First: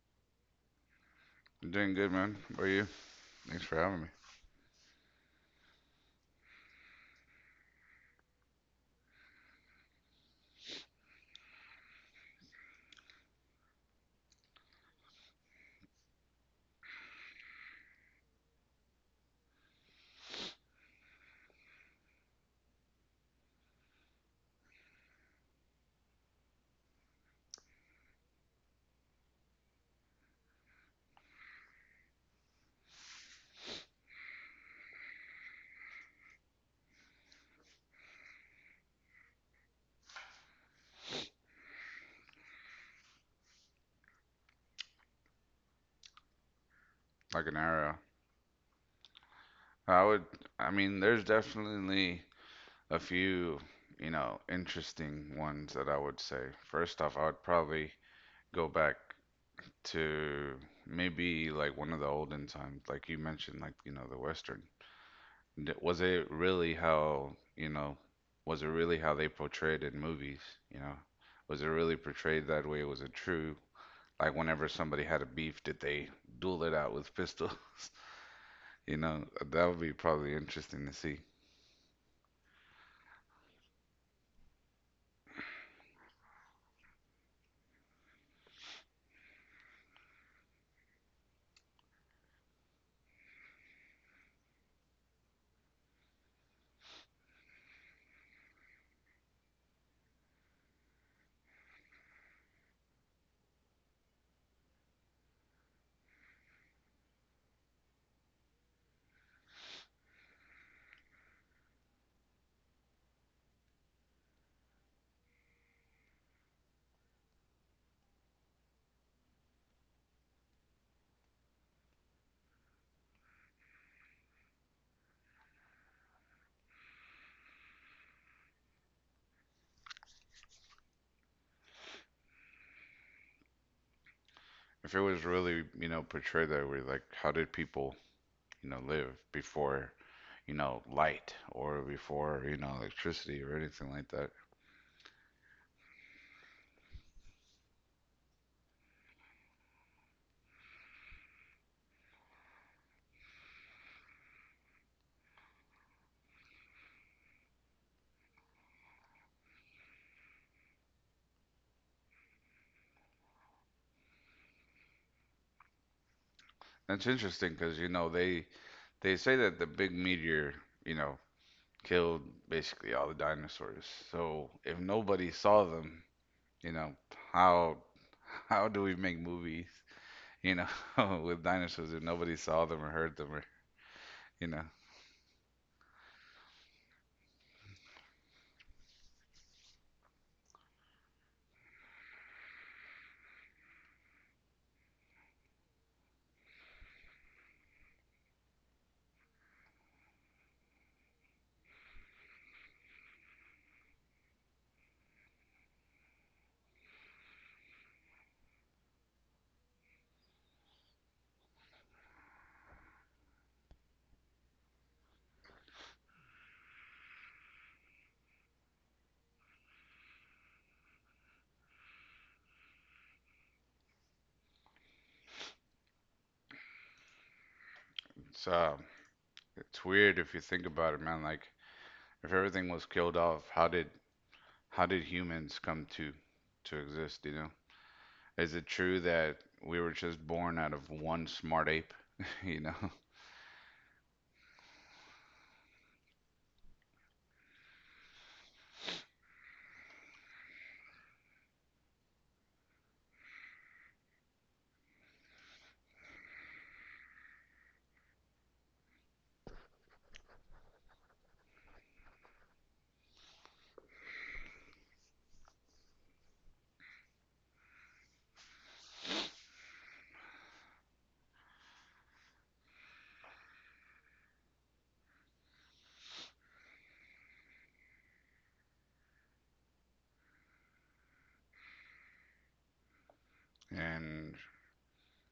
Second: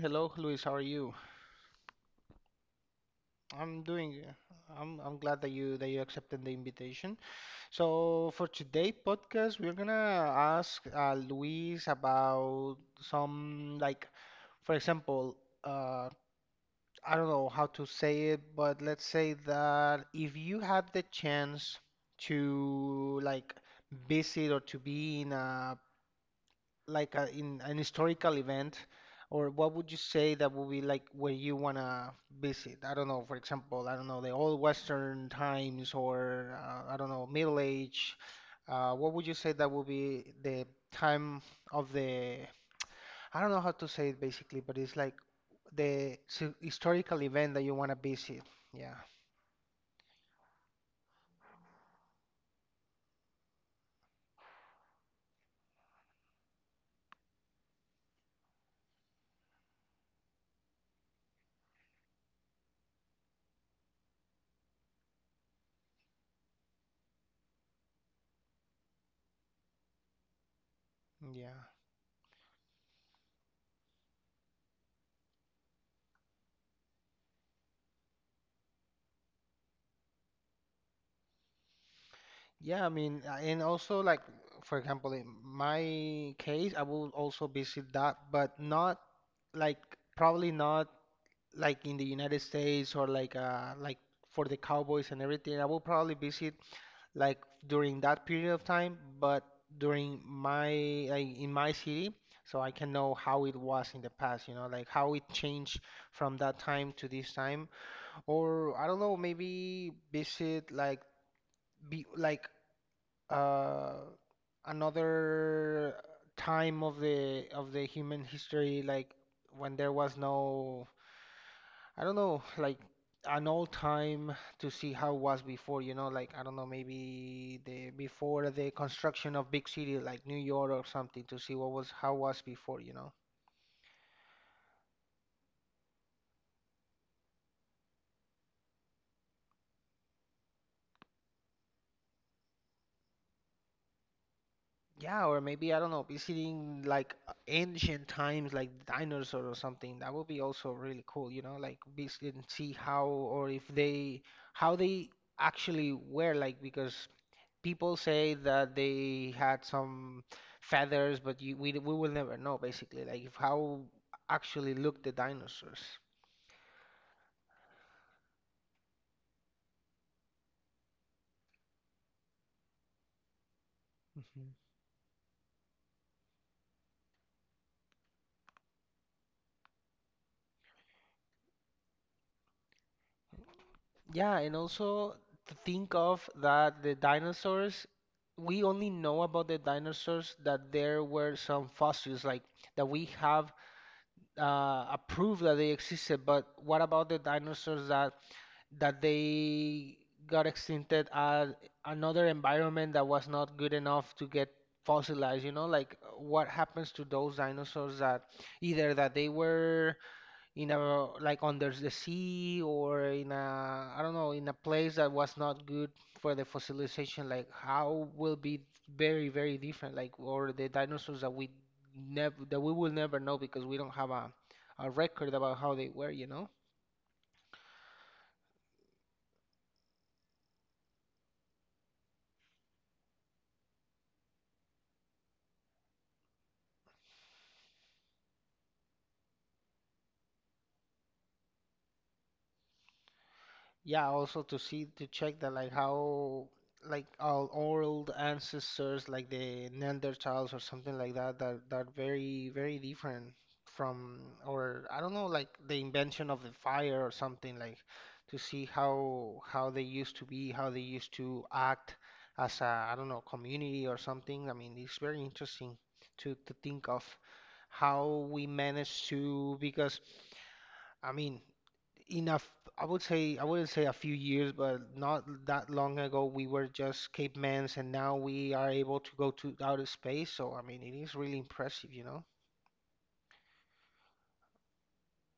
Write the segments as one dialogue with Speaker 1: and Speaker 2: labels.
Speaker 1: Hello, Luis. How are you?
Speaker 2: I'm doing good, man. How are you? Thanks for
Speaker 1: I'm
Speaker 2: having me.
Speaker 1: doing. I am I'm glad that you accepted the invitation. So for today podcast, we're gonna ask Luis about some like, for example, uh, I don't know how to say it, but let's say that if you had the chance to like visit or to be in a, in an historical event, or what would you say that would be like where you wanna visit? I don't know, for example, I don't know, the old Western times, or I don't know, Middle Age. What would you say that would be the time of the, I don't know how to say it basically, but it's like the historical
Speaker 2: Like
Speaker 1: event
Speaker 2: an
Speaker 1: that you wanna
Speaker 2: arrow.
Speaker 1: visit. Yeah,
Speaker 2: I would, I mean, there's definitely a few, you know, interesting ones that I would say. First off, I would probably go back to maybe like one of the olden times, like you mentioned, like, you know, the Western. D- Was it really how, you know, was it really how they portrayed in movies, you know? Was
Speaker 1: yeah.
Speaker 2: it really portrayed that way? Was it true? Like whenever somebody had a beef, did they duel it out with pistols? You know, that would be probably interesting to see.
Speaker 1: Yeah, I mean, and also like for example, in my case, I will also visit that, but not like probably not like in the United States or like for the Cowboys and everything. I will probably visit like during that period of time, but during my like in my city, so I can know how it was in the past, you know, like how it changed from that time to this time. Or I don't know, maybe visit like be like uh, another time of the human history, like when there was no, I don't know, like an old time to see how it was before, you know, like I don't know, maybe the before the construction of big city like New York or something to see what was how was before, you know.
Speaker 2: If it was really, you know, portrayed that way, like how did people, you know, live before, you know, light or before, you know, electricity or anything like that.
Speaker 1: Yeah, or maybe I don't know, visiting like ancient times, like dinosaur or something. That would be also really cool, you know, like visit and see how or if they how they actually were like because people say that they had some feathers, but you, we will never know basically, like if how actually looked the dinosaurs.
Speaker 2: That's interesting because, you know, they say that the big meteor, you know, killed basically all the dinosaurs. So if nobody saw them, you know, how how do we make movies, you know, with dinosaurs if nobody saw them or heard them or,
Speaker 1: Yeah,
Speaker 2: you
Speaker 1: and
Speaker 2: know.
Speaker 1: also to think of that the dinosaurs, we only know about the dinosaurs that there were some fossils, like that we have a proof that they existed. But what about the dinosaurs that they got extincted at another environment that was not good enough to get fossilized? You know, like what happens to those dinosaurs that either that they were in a like under the sea or in a I don't know in a place that was not good for the fossilization like how will be very very different like or the dinosaurs that we never that we will never know because we don't have a record about how they were you know.
Speaker 2: So, it's weird if you think about it, man. Like if everything was killed off, how did humans come to exist, you know? Is it true that we were just born out of one smart ape, you know?
Speaker 1: Yeah, also to see to check that like how like our old ancestors like the Neanderthals or something like that that very very different from or I don't know like the invention of the fire or something like to see how they used to be, how they used to act as a I don't know community or something. I mean, it's very interesting to think of how we managed to because. I mean, enough. I would say I wouldn't say a few years, but not that long ago we were just cavemans, and now we are able to go to outer space. So I mean, it is really impressive, you know.
Speaker 2: And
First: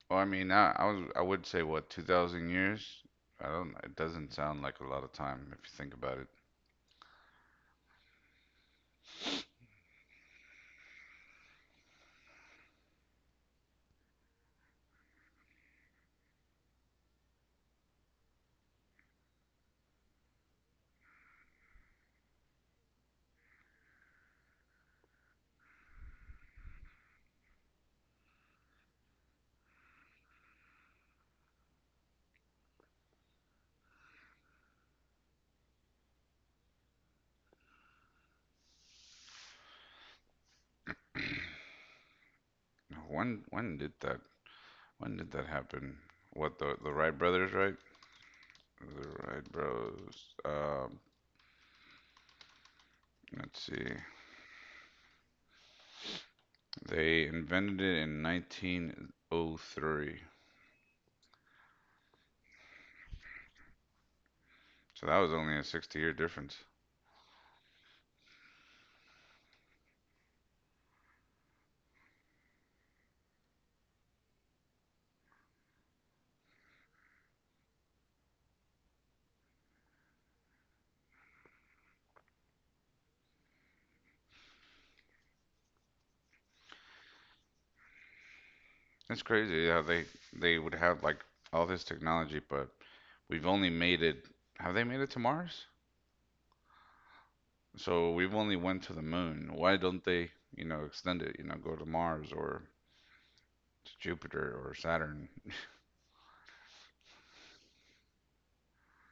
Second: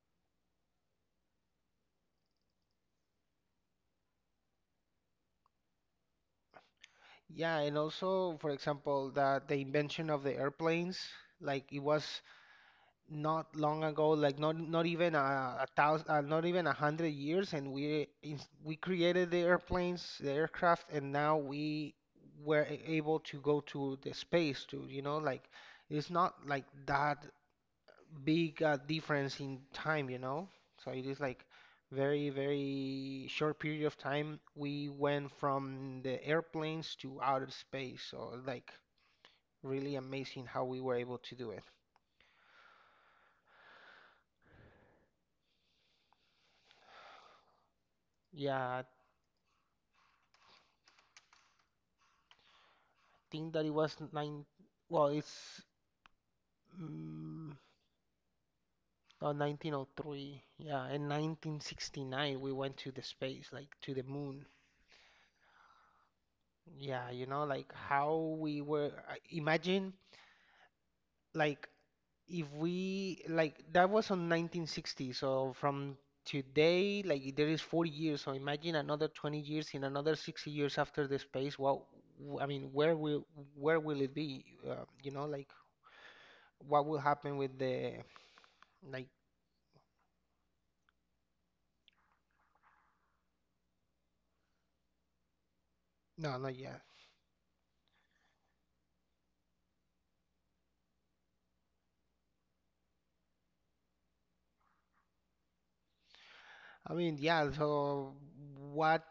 Speaker 2: well, I mean, I would say what, 2000 years? I don't it doesn't sound like a lot of time if you think about it.
Speaker 1: Yeah, and also, for example, that the invention of the airplanes, like it was not long ago, like not even a thousand, not even a hundred years, and we created the airplanes, the aircraft, and now we were able to go to the space to, you know, like it's not like that big a difference in time, you know. So it is like very, very short period of time we went from the airplanes to outer space. So like really amazing how we were able to do it.
Speaker 2: When when did that when did that happen? What, the Wright brothers, right?
Speaker 1: Yeah,
Speaker 2: The Wright bros. Um,
Speaker 1: think
Speaker 2: let's
Speaker 1: that it
Speaker 2: see.
Speaker 1: was nine. Well, it's
Speaker 2: They
Speaker 1: mm,
Speaker 2: invented it in
Speaker 1: no,
Speaker 2: 1903.
Speaker 1: 1903. Yeah, in 1969 we went to the space, like to the moon.
Speaker 2: So that was only a 60-year difference.
Speaker 1: Yeah, you know, like how we were. Imagine, like if we like that was on 1960. So from today, like there is 40 years. So imagine another 20 years, in another 60 years after the space. Well, I mean, where will it be? You know, like what will happen with the like.
Speaker 2: It's crazy how they would have like all this technology, but we've only made it. Have they made it to Mars?
Speaker 1: No, not yet.
Speaker 2: So we've only went to the moon. Why don't they, you know, extend it? You know, go to Mars or to Jupiter or Saturn.
Speaker 1: I mean, yeah, so what,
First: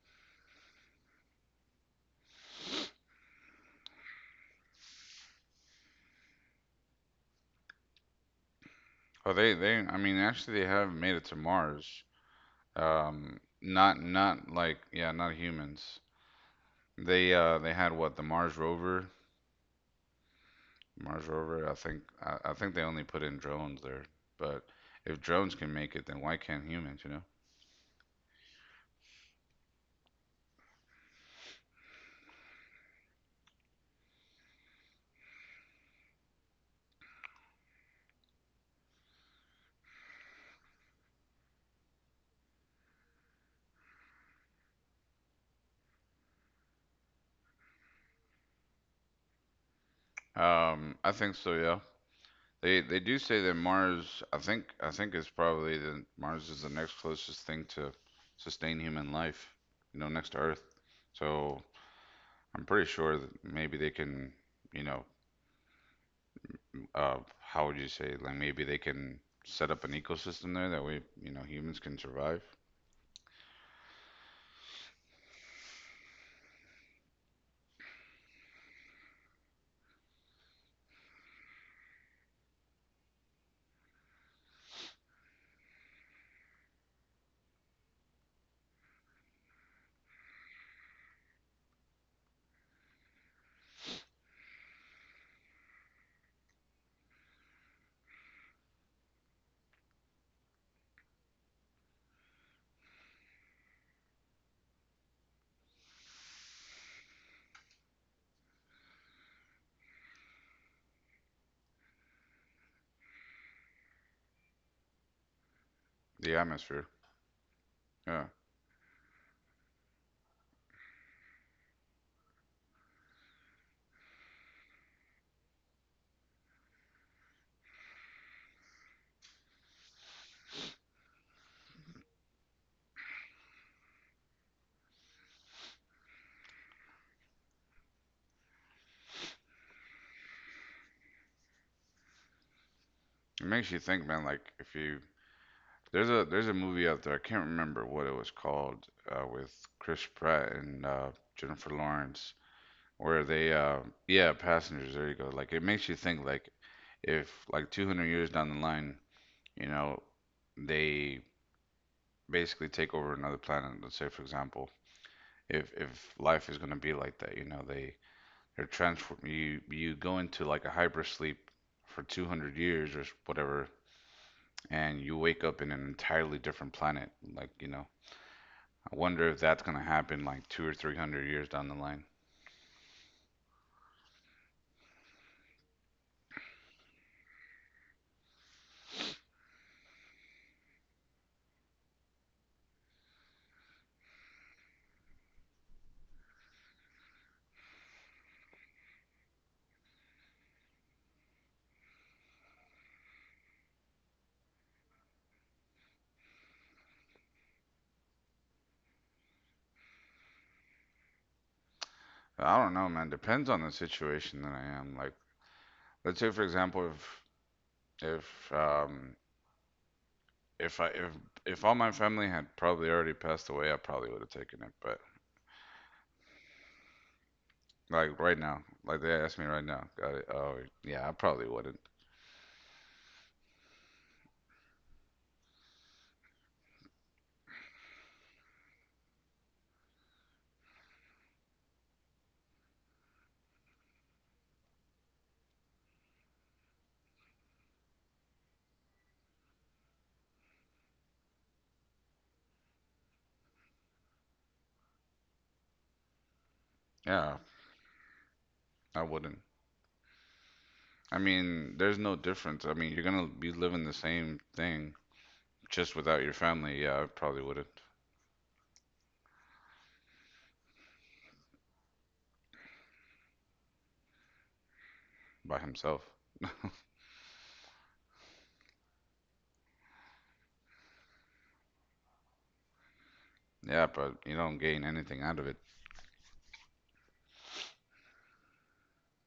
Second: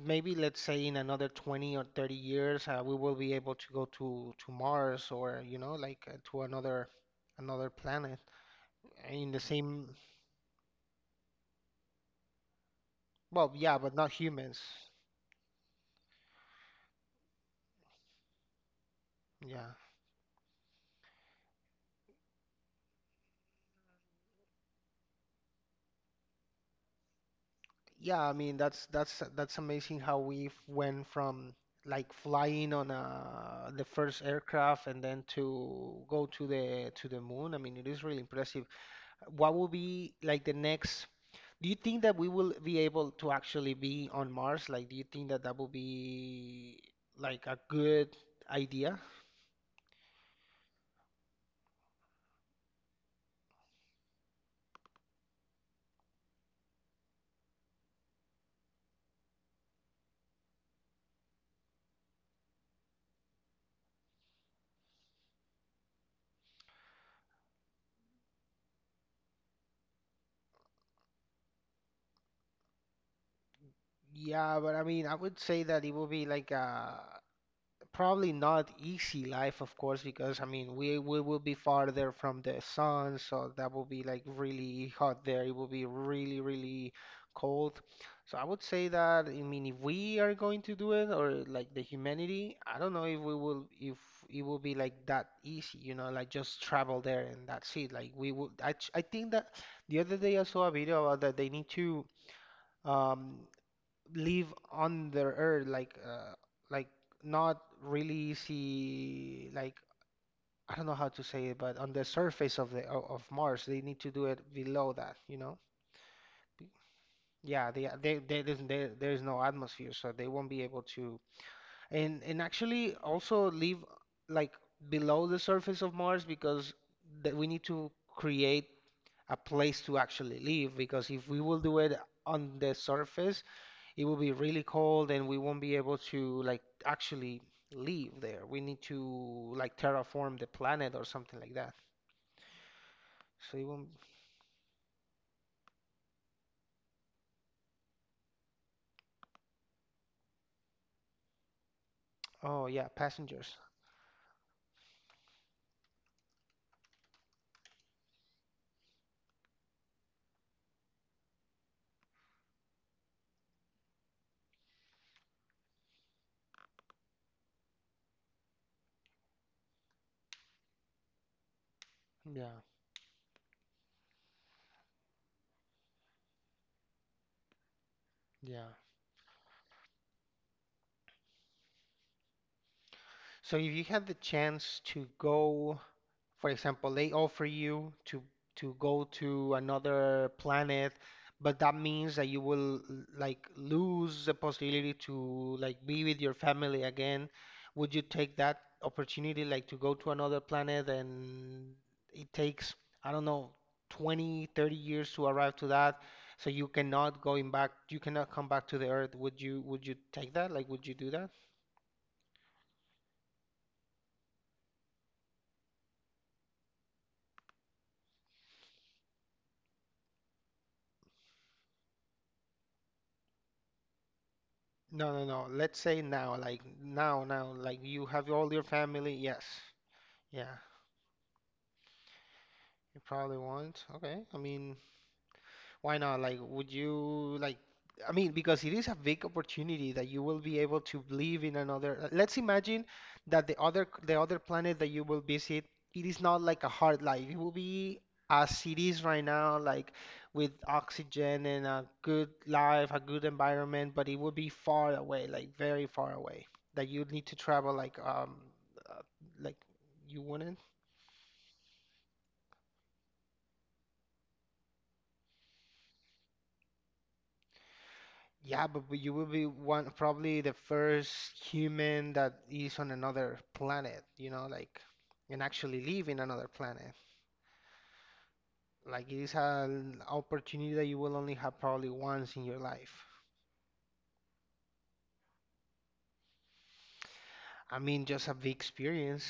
Speaker 1: maybe let's say in another 20 or 30 years, we will be able to go to Mars or, you know, like to another another planet in
Speaker 2: Oh,
Speaker 1: the
Speaker 2: they they.
Speaker 1: same,
Speaker 2: I mean, actually, they have made it to Mars. Um,
Speaker 1: well, yeah, but
Speaker 2: not
Speaker 1: not
Speaker 2: not
Speaker 1: humans.
Speaker 2: like, yeah, not humans. They had what, the Mars rover
Speaker 1: Yeah.
Speaker 2: Mars rover. I think they only put in drones there, but if drones can make it, then why can't humans? You
Speaker 1: Yeah, I mean, that's amazing how we went from like flying on the first aircraft and then to go to the moon. I mean, it is really impressive. What will be like the next. Do you think that we will be able to actually be on Mars? Like, do you think that that will be like a good idea?
Speaker 2: know? I think so. Yeah. They do say that Mars. I think it's probably the Mars is the next closest thing to sustain human life. You know, next to Earth. So I'm pretty sure that maybe they can. You know, how would you say? Like maybe they can set up an ecosystem there that way. You know, humans can survive
Speaker 1: Yeah, but I mean, I would say that it will be like a probably not easy life, of course, because I mean we will be farther from the sun, so that will be like really hot there. It will be really, really cold. So I would say that I mean if we are going to do it or like the humanity, I don't know if we will if it will be like that easy, you know, like just travel there and that's it. Like we would I think that the other day I saw a video about that they need to um live on the earth like not really see like I don't know how to say it but on the surface of of Mars they need to do it below that you know.
Speaker 2: the
Speaker 1: Be-
Speaker 2: atmosphere.
Speaker 1: yeah
Speaker 2: Yeah.
Speaker 1: they there's there's no atmosphere so they won't be able to and actually also live like below the surface of Mars because that we need to create a place to actually live because if we will do it on the surface it will be really cold and we won't be able to like actually live there. We need to like terraform the planet or something like that.
Speaker 2: It
Speaker 1: So it
Speaker 2: makes you
Speaker 1: won't.
Speaker 2: think, man, like if you. There's a movie out there. I can't remember what it was called, with Chris Pratt and, Jennifer Lawrence,
Speaker 1: Oh yeah,
Speaker 2: where they,
Speaker 1: passengers.
Speaker 2: yeah, Passengers. There you go. Like it makes you think like if like 200 years down the line, you know, they basically take over another planet. Let's say for example, if life is gonna be like that, you know, they're transform you go into like a hypersleep for 200
Speaker 1: Yeah,
Speaker 2: years or whatever, and you wake up in an entirely different planet. Like, you know,
Speaker 1: yeah.
Speaker 2: I wonder if that's gonna happen like two or three hundred years down the line.
Speaker 1: So if you had the chance to go. For example, they offer you to go to another planet, but that means that you will like lose the possibility to like be with your family again. Would you take that opportunity like to go to another planet and it takes, I don't know, 20, 30 years to arrive to that, so you cannot going back, you cannot come back to the Earth. Would you take that? Like, would you do that?
Speaker 2: But I don't know, man. Depends on the situation that I am. Like, let's say for example, if um if I if all my family had probably already passed away, I probably would have taken it. But
Speaker 1: No, no, no. Let's say now, like now, now, like you
Speaker 2: like
Speaker 1: have
Speaker 2: right
Speaker 1: all
Speaker 2: now,
Speaker 1: your
Speaker 2: like
Speaker 1: family.
Speaker 2: they asked
Speaker 1: Yes.
Speaker 2: me right now, got it? Oh
Speaker 1: Yeah.
Speaker 2: yeah, I probably wouldn't.
Speaker 1: You probably won't. Okay. I mean, why not? Like, would you like? I mean, because it is a big opportunity that you will be able to live in another. Let's imagine that the other planet that you will visit, it is not like a hard life. It will be as it is right now, like with oxygen and a good life, a good environment, but it will be far away, like very far away, that you need to
Speaker 2: Yeah,
Speaker 1: travel uh,
Speaker 2: I wouldn't.
Speaker 1: like you wouldn't.
Speaker 2: I mean, there's no difference. I mean, you're gonna be living the same thing just without your family. Yeah, I probably wouldn't.
Speaker 1: Yeah, but you will be one probably the first human that is on another planet, you know, like and
Speaker 2: By
Speaker 1: actually live
Speaker 2: himself.
Speaker 1: in another planet. Like it is an opportunity that you will only have probably once in your life.
Speaker 2: Yeah, but you don't gain anything out of it.
Speaker 1: I mean, just a big experience.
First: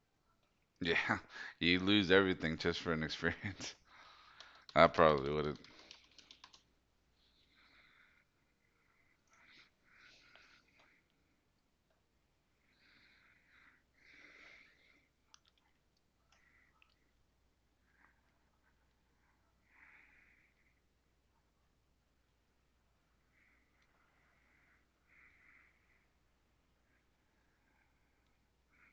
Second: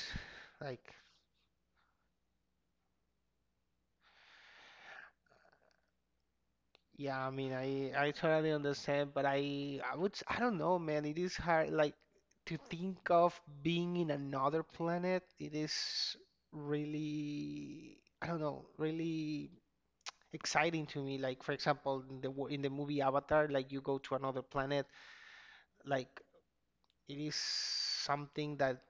Speaker 1: Like,
Speaker 2: Yeah, you lose everything just for an experience. I probably wouldn't.
Speaker 1: yeah, I mean, I totally understand, but I would I don't know, man. It is hard like to think of being in another planet. It is really I don't know, really exciting to me. Like for example, in the movie Avatar, like you go to another planet, like it is something that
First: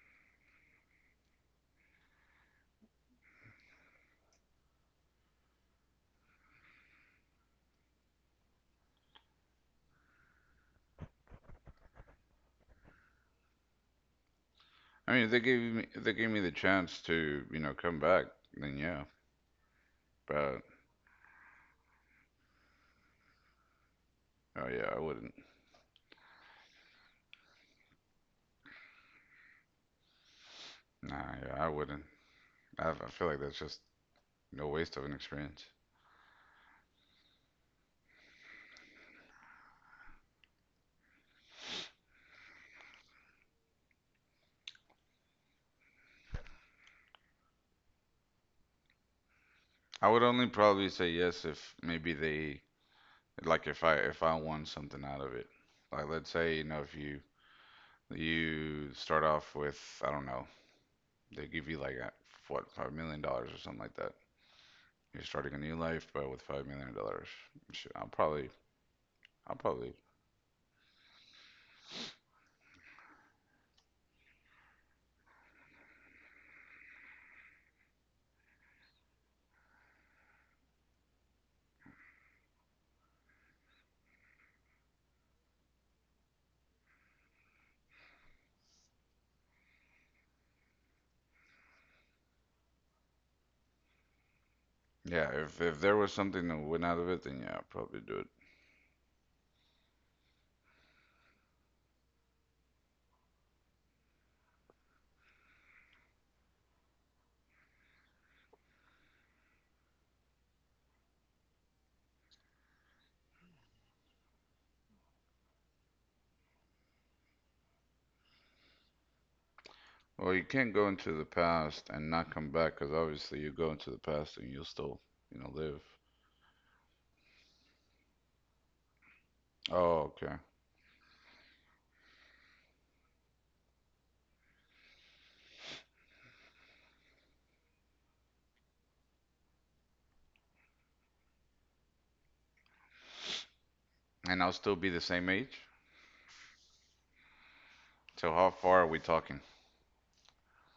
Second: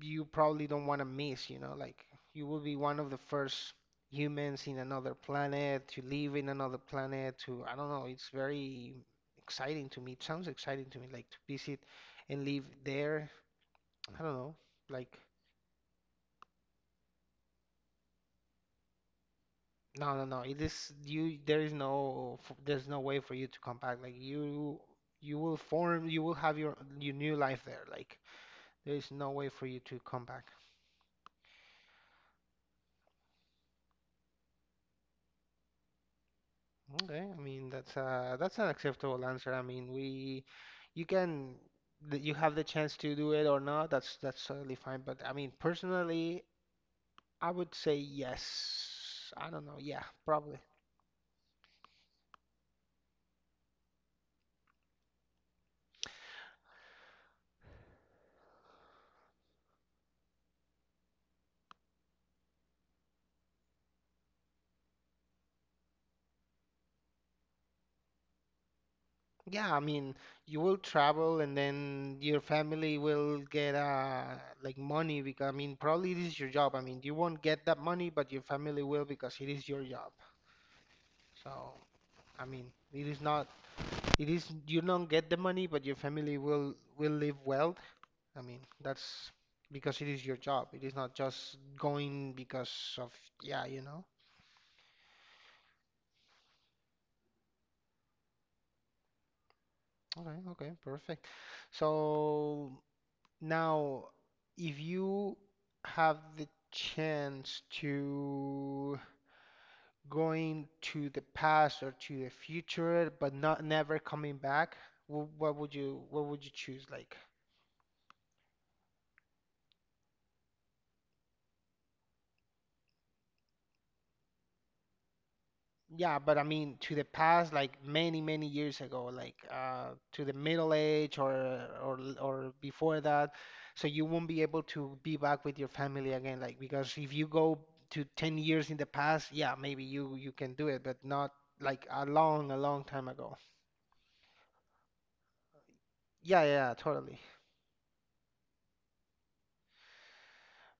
Speaker 1: you probably don't want to miss, you know, like you will be one of the first humans in another planet to live in another planet to I don't know, it's very exciting to me. It sounds exciting to me like to visit and live there. I don't know,
Speaker 2: I
Speaker 1: like.
Speaker 2: mean, if they gave me the chance to, you know, come back, then yeah.
Speaker 1: No, no, no. It
Speaker 2: But
Speaker 1: is you. There is no. There's no way for you to come back. Like
Speaker 2: oh
Speaker 1: you,
Speaker 2: yeah, I wouldn't.
Speaker 1: you will form. You will have your new life there. Like there is no way for you to come back.
Speaker 2: Nah, yeah, I wouldn't. I feel like that's just no waste of an experience.
Speaker 1: Okay. I mean that's an acceptable answer. I mean we, you can, you have the chance to do it or not. That's totally fine. But I mean personally, I would say yes. I don't know. Yeah,
Speaker 2: I would only
Speaker 1: probably.
Speaker 2: probably say yes if maybe they, like if I won something out of it. Like, let's say, you know, if you start off with, I don't know, they give you like a, what, $5 million or something like that. You're starting a new life, but with $5 million. I'll probably, I'll
Speaker 1: Yeah, I
Speaker 2: probably,
Speaker 1: mean, you will travel and then your family will get like money, because I mean, probably it is your job. I mean, you won't get that money, but your family will, because it is your job. So, I mean, it is not it is you don't get the money, but your family will live well. I mean, that's because it is your job. It is not just going because of yeah, you know.
Speaker 2: yeah. If there was something that went out of it, then yeah, I'd probably do it.
Speaker 1: Okay, okay, perfect. So, now, if you have the chance to going to the past or to the future, but not never coming back, what would you choose? Like,
Speaker 2: Well, you can't go into the past and not come back, because obviously you go into the past and you'll still, you know, live.
Speaker 1: yeah, but I mean to the past, like many, many years ago, like
Speaker 2: Oh,
Speaker 1: to the
Speaker 2: okay.
Speaker 1: middle age or or before that. So you won't be able to be back with your family again, like because if you go to 10 years in the past, yeah, maybe you can do it, but not like a long time ago.
Speaker 2: And I'll still be the same age.
Speaker 1: Yeah, yeah, yeah, totally.
Speaker 2: So how far are we talking?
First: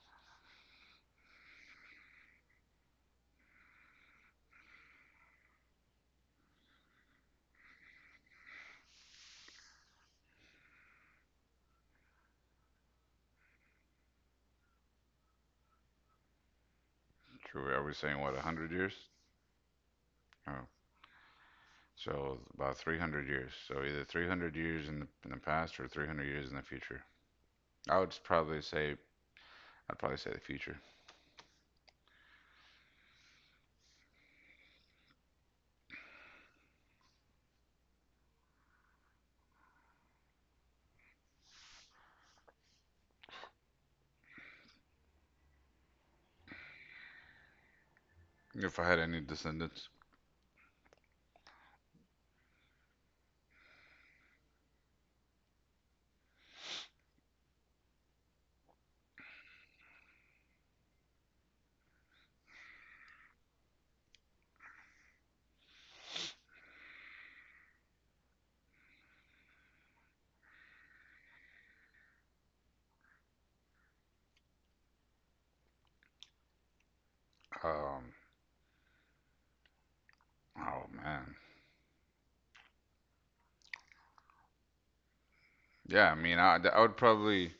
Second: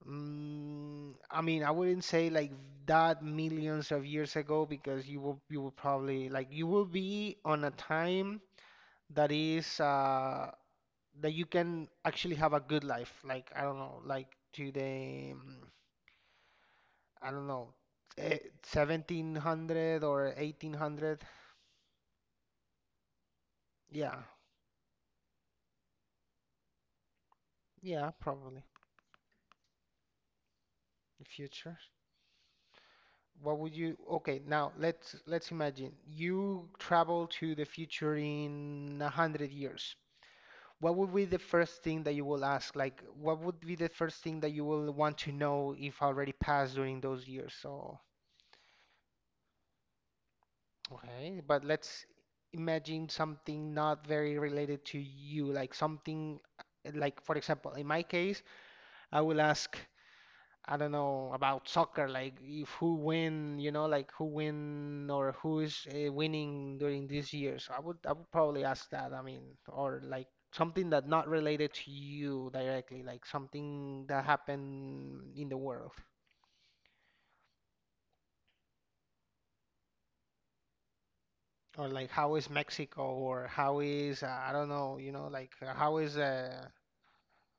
Speaker 1: I mean, I wouldn't say like that millions of years ago, because you will probably like you will be on a time that is that you can actually have a good life. Like I don't know, like to the I don't know,
Speaker 2: True. Are we saying what,
Speaker 1: eh,
Speaker 2: 100 years?
Speaker 1: 1700 or
Speaker 2: Oh,
Speaker 1: 1800.
Speaker 2: so about 300 years. So either
Speaker 1: Yeah,
Speaker 2: 300 years in the past or 300 years in the future. I
Speaker 1: yeah,
Speaker 2: would probably
Speaker 1: probably
Speaker 2: say, I'd probably say the future
Speaker 1: the future. What would you? Okay, now let's imagine you travel to the future in a hundred years. What would be the first thing that you will ask? Like, what would be the first thing that you will want to know if already passed during those years? So,
Speaker 2: if I had any descendants.
Speaker 1: okay, but let's imagine something not very related to you, like something like, for example, in my case, I will ask, I don't know, about soccer, like if who win, you know, like who win or who is winning during these years. I would probably ask that. I mean, or like something that not related to you directly, like something that happened in the world.
Speaker 2: Um, oh man.
Speaker 1: Or like how is Mexico, or how is I don't know, you know, like how
Speaker 2: Yeah, I
Speaker 1: is
Speaker 2: mean, I, I would probably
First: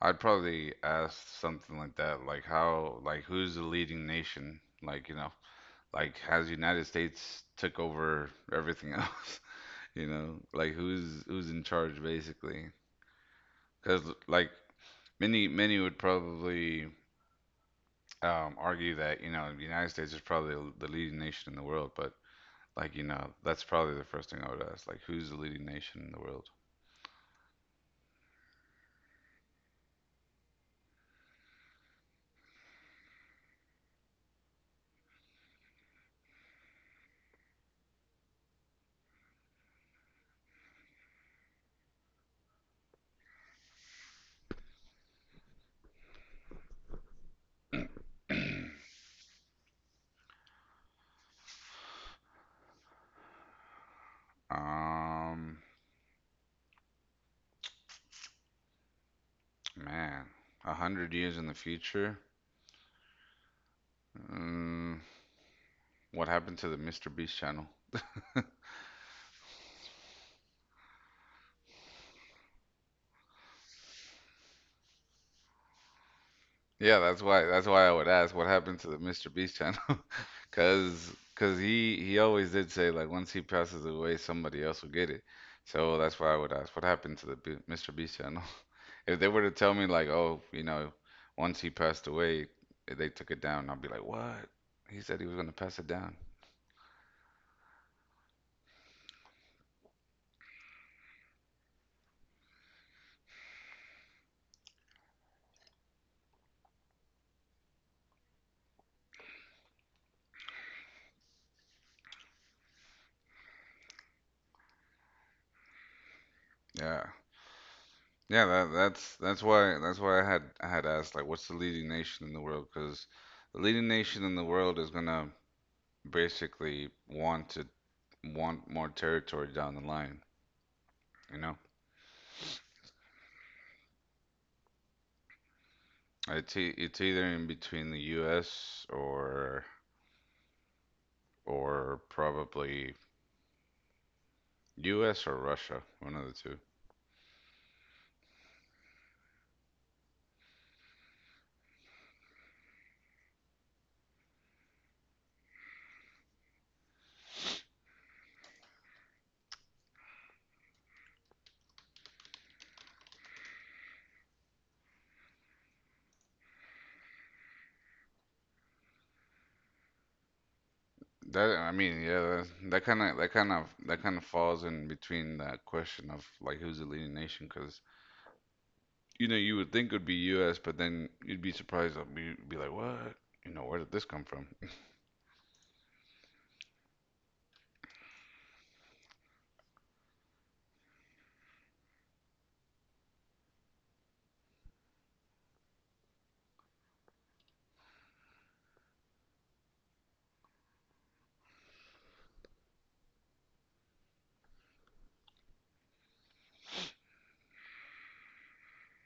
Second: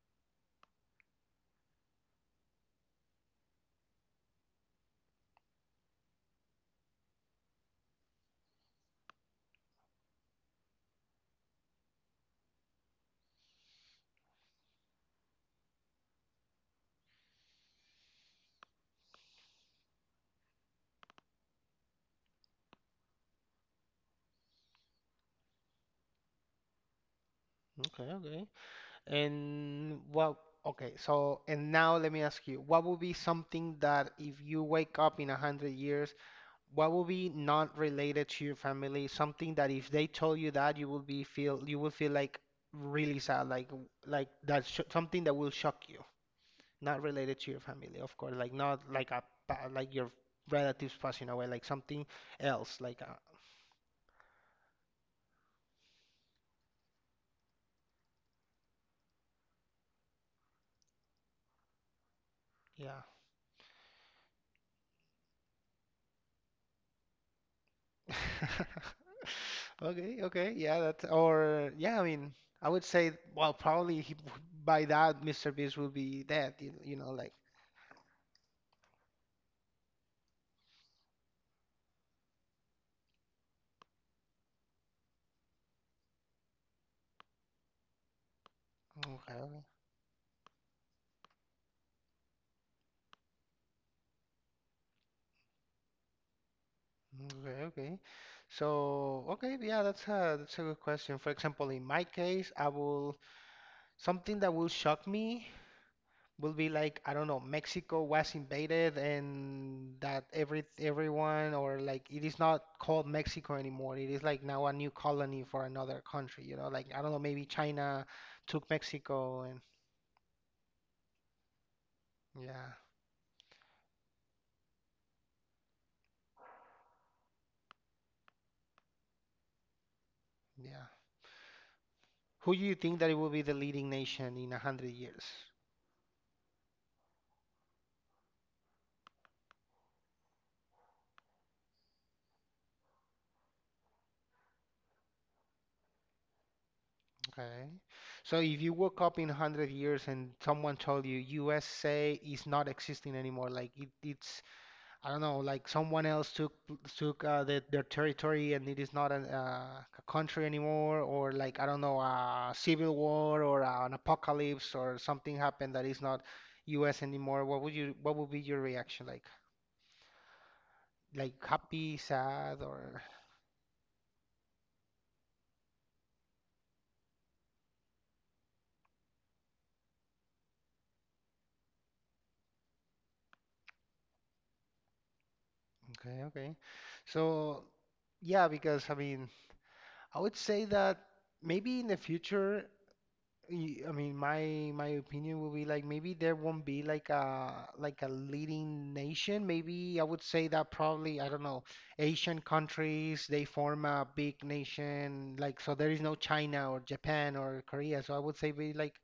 Speaker 2: I'd probably ask something like that, like how, like who's the leading nation? Like, you know, like has United States took over everything else, you know? Like who's in charge basically? Because like many would probably argue that, you know, the United States is probably the leading nation in the world, but like, you know, that's probably the first thing I would ask, like who's the leading nation in the world?
Speaker 1: okay, okay. And well, okay, so and now let me ask you, what would be something that if you wake up in a hundred years, what would be not related to your family? Something that if they told you that you will be feel you will feel like really sad, like that sh something that will shock you, not related to your family, of course, like not like a like your relatives passing away, like something else, like
Speaker 2: Um Man, 100 years in the future.
Speaker 1: yeah.
Speaker 2: Mm, what happened to the Mr. Beast channel?
Speaker 1: Okay, okay, yeah, that's or yeah, I mean, I would say well, probably he, by that Mr. Beast will be dead, you
Speaker 2: Yeah,
Speaker 1: know,
Speaker 2: that's
Speaker 1: like
Speaker 2: why. That's why I would ask what happened to the Mr. Beast channel, because he always did say, like once he passes away, somebody else will get it. So that's why I would ask what happened to the B Mr. Beast channel. If they were to
Speaker 1: okay,
Speaker 2: tell me like, oh, you know, once he passed away, they took it down, I would be like, what? He said he was gonna pass it down.
Speaker 1: okay, okay. So okay, yeah, that's a good question. For example, in my case, I will something that will shock me. Will be like I don't know, Mexico was invaded and that every everyone or like it is not called Mexico anymore. It is like now a new colony for another country, you know, like I
Speaker 2: Yeah.
Speaker 1: don't know, maybe China
Speaker 2: Yeah,
Speaker 1: took
Speaker 2: that, that's
Speaker 1: Mexico
Speaker 2: that's
Speaker 1: and
Speaker 2: why that's why I had asked, like what's the leading nation in the world?
Speaker 1: yeah,
Speaker 2: Because the leading nation in the world is gonna basically want more territory down the line.
Speaker 1: yeah.
Speaker 2: You know,
Speaker 1: Who do you think that it will be the leading nation in a hundred years?
Speaker 2: it's it's either in between the U.S. or probably U.S. or Russia, one of the two.
Speaker 1: Okay. So if you woke up in a hundred years and someone told you USA is not existing anymore, like it's I don't know, like someone else took the, their territory, and it is not an, a country anymore, or like I don't know, a civil war or an apocalypse or something happened that is not U.S. anymore. What would you what would be your reaction? Like
Speaker 2: That, I
Speaker 1: happy,
Speaker 2: mean, yeah,
Speaker 1: sad, or
Speaker 2: that kind of falls in between that question of like who's the leading nation, because you know you would think would be U.S., but then you'd be surprised. I'd be like, what? You know, where did this come from?
Speaker 1: okay, okay. So yeah, because I mean, I would say that maybe in the future I mean, my opinion would be like maybe there won't be like a leading nation. Maybe I would say that probably I don't know Asian countries they form a big nation, like so there is no China or Japan or Korea. So I would say be like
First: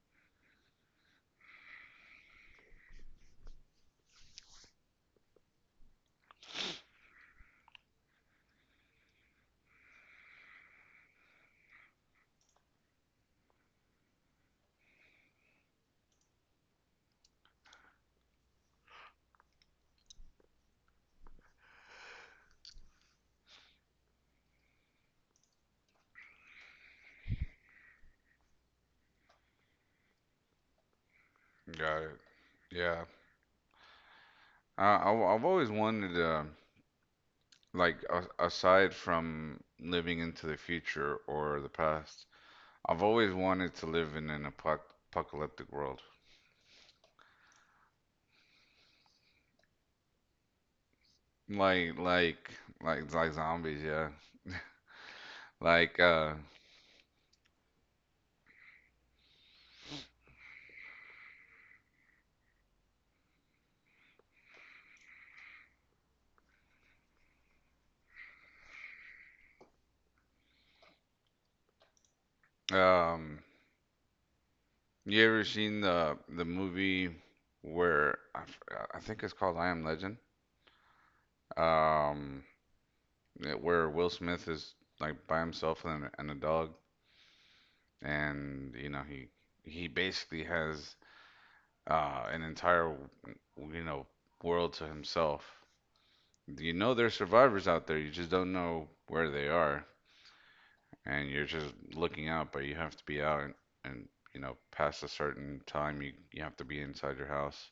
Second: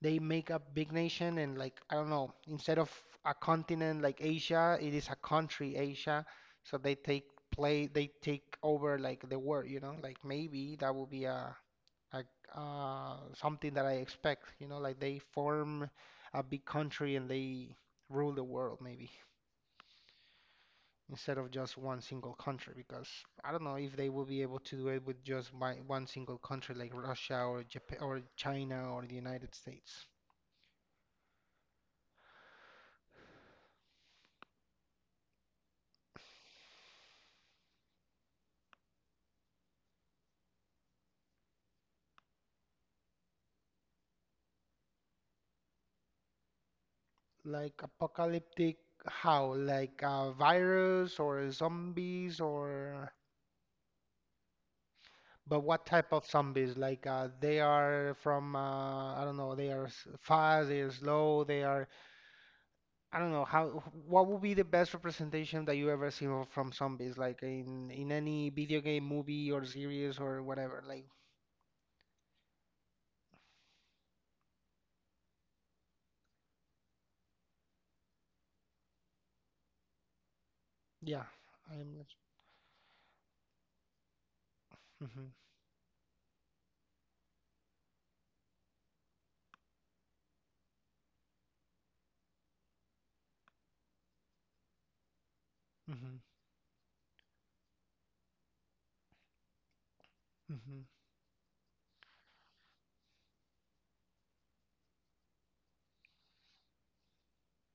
Speaker 1: they make a big nation, and like I don't know instead of a continent like Asia it is a country Asia. So they take play they take over like the world, you know, like maybe that would be a like something that I expect, you know, like they form a big country and they rule the world maybe, instead of just one single country, because I don't know if they will be able to do it with just one single country like Russia or Japan or China or the United States.
Speaker 2: Got it. Yeah. I've always wanted, like a, aside from living into the future or the past, I've always wanted to live in an apocalyptic world.
Speaker 1: Like apocalyptic how? Like a virus or
Speaker 2: Like
Speaker 1: zombies
Speaker 2: like
Speaker 1: or
Speaker 2: like zombies, yeah.
Speaker 1: but what
Speaker 2: Like,
Speaker 1: type of zombies? Like they are from I don't know, they are fast, they are slow, they are I don't know how what would be the best representation that you ever seen from zombies, like in any video game, movie, or series or whatever. Like,
Speaker 2: um you ever seen the movie where I think it's called I Am Legend?
Speaker 1: yeah, I'm.
Speaker 2: Um Yeah, where Will Smith is like
Speaker 1: Mm-hmm,
Speaker 2: by himself, and a dog, and you know he basically has, an entire, you know, world to himself.
Speaker 1: mm-hmm,
Speaker 2: You know there's survivors out there, you just don't know where they are,
Speaker 1: mm-hmm,
Speaker 2: and you're just looking out, but you have to be out, and you know past a certain time you have to be inside your house.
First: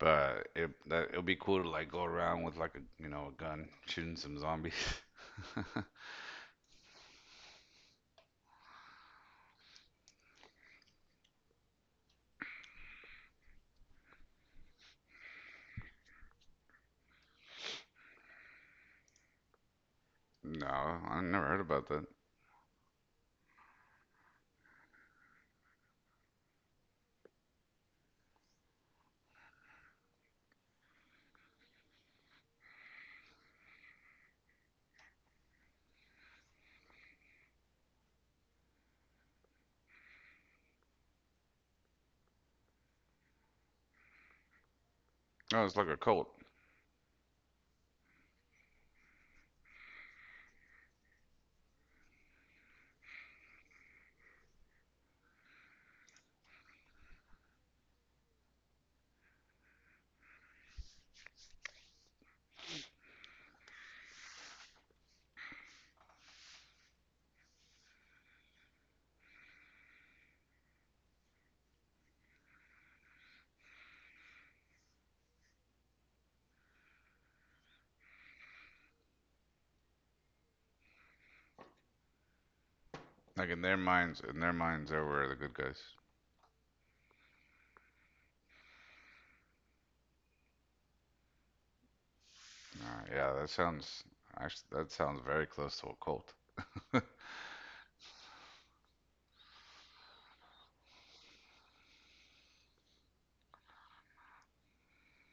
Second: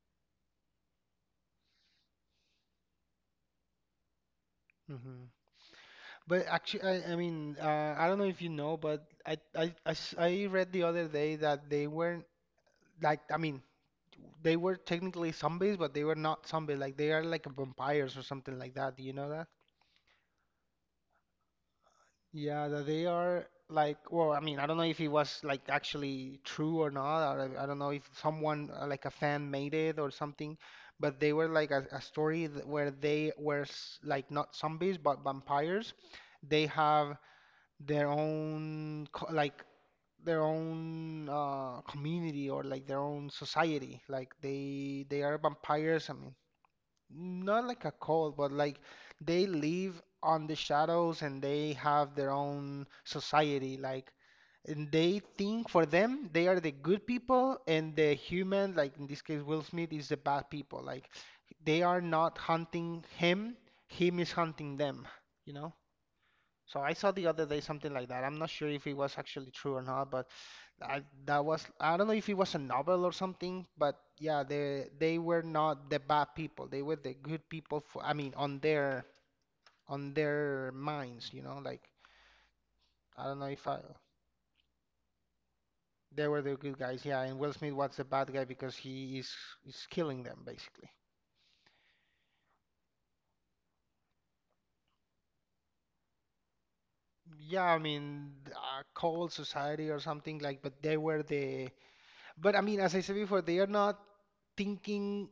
Speaker 2: But it'll be cool to like go around with like a you know a gun shooting some zombies.
Speaker 1: mm-hmm. But actually, I mean, I don't know if you know, but I, I read the other day that they weren't like, I mean, they were technically zombies, but they were not zombies. Like they are like vampires or something like that. Do you know that?
Speaker 2: No, I never heard about.
Speaker 1: Yeah, that they are like, well, I mean, I don't know if it was like actually true or not. Or I don't know if someone, like a fan, made it or something, but they were like a where they were like not zombies but vampires. They have their own, co like, their own community or like their own society. Like they are
Speaker 2: Oh, it's like a
Speaker 1: vampires. I
Speaker 2: cult.
Speaker 1: mean, not like a cult, but like they live on the shadows and they have their own society. Like, and they think for them they are the good people, and the human, like in this case, Will Smith, is the bad people. Like, they are not hunting him, him is hunting them, you know? So I saw the other day something like that. I'm not sure if it was actually true or not, but I, that was I don't know if it was a novel or something, but yeah, they were not the bad people. They were the good people for, I mean, on their minds, you know, like I don't know
Speaker 2: Like,
Speaker 1: if I
Speaker 2: in their minds, they are were the good guys.
Speaker 1: they were the good guys. Yeah, and Will Smith was the bad guy because he is killing them basically.
Speaker 2: Yeah, that sounds very close to a cult.
Speaker 1: Yeah, I mean, cold society or something like, but they were the but I mean, as I said before, they are not thinking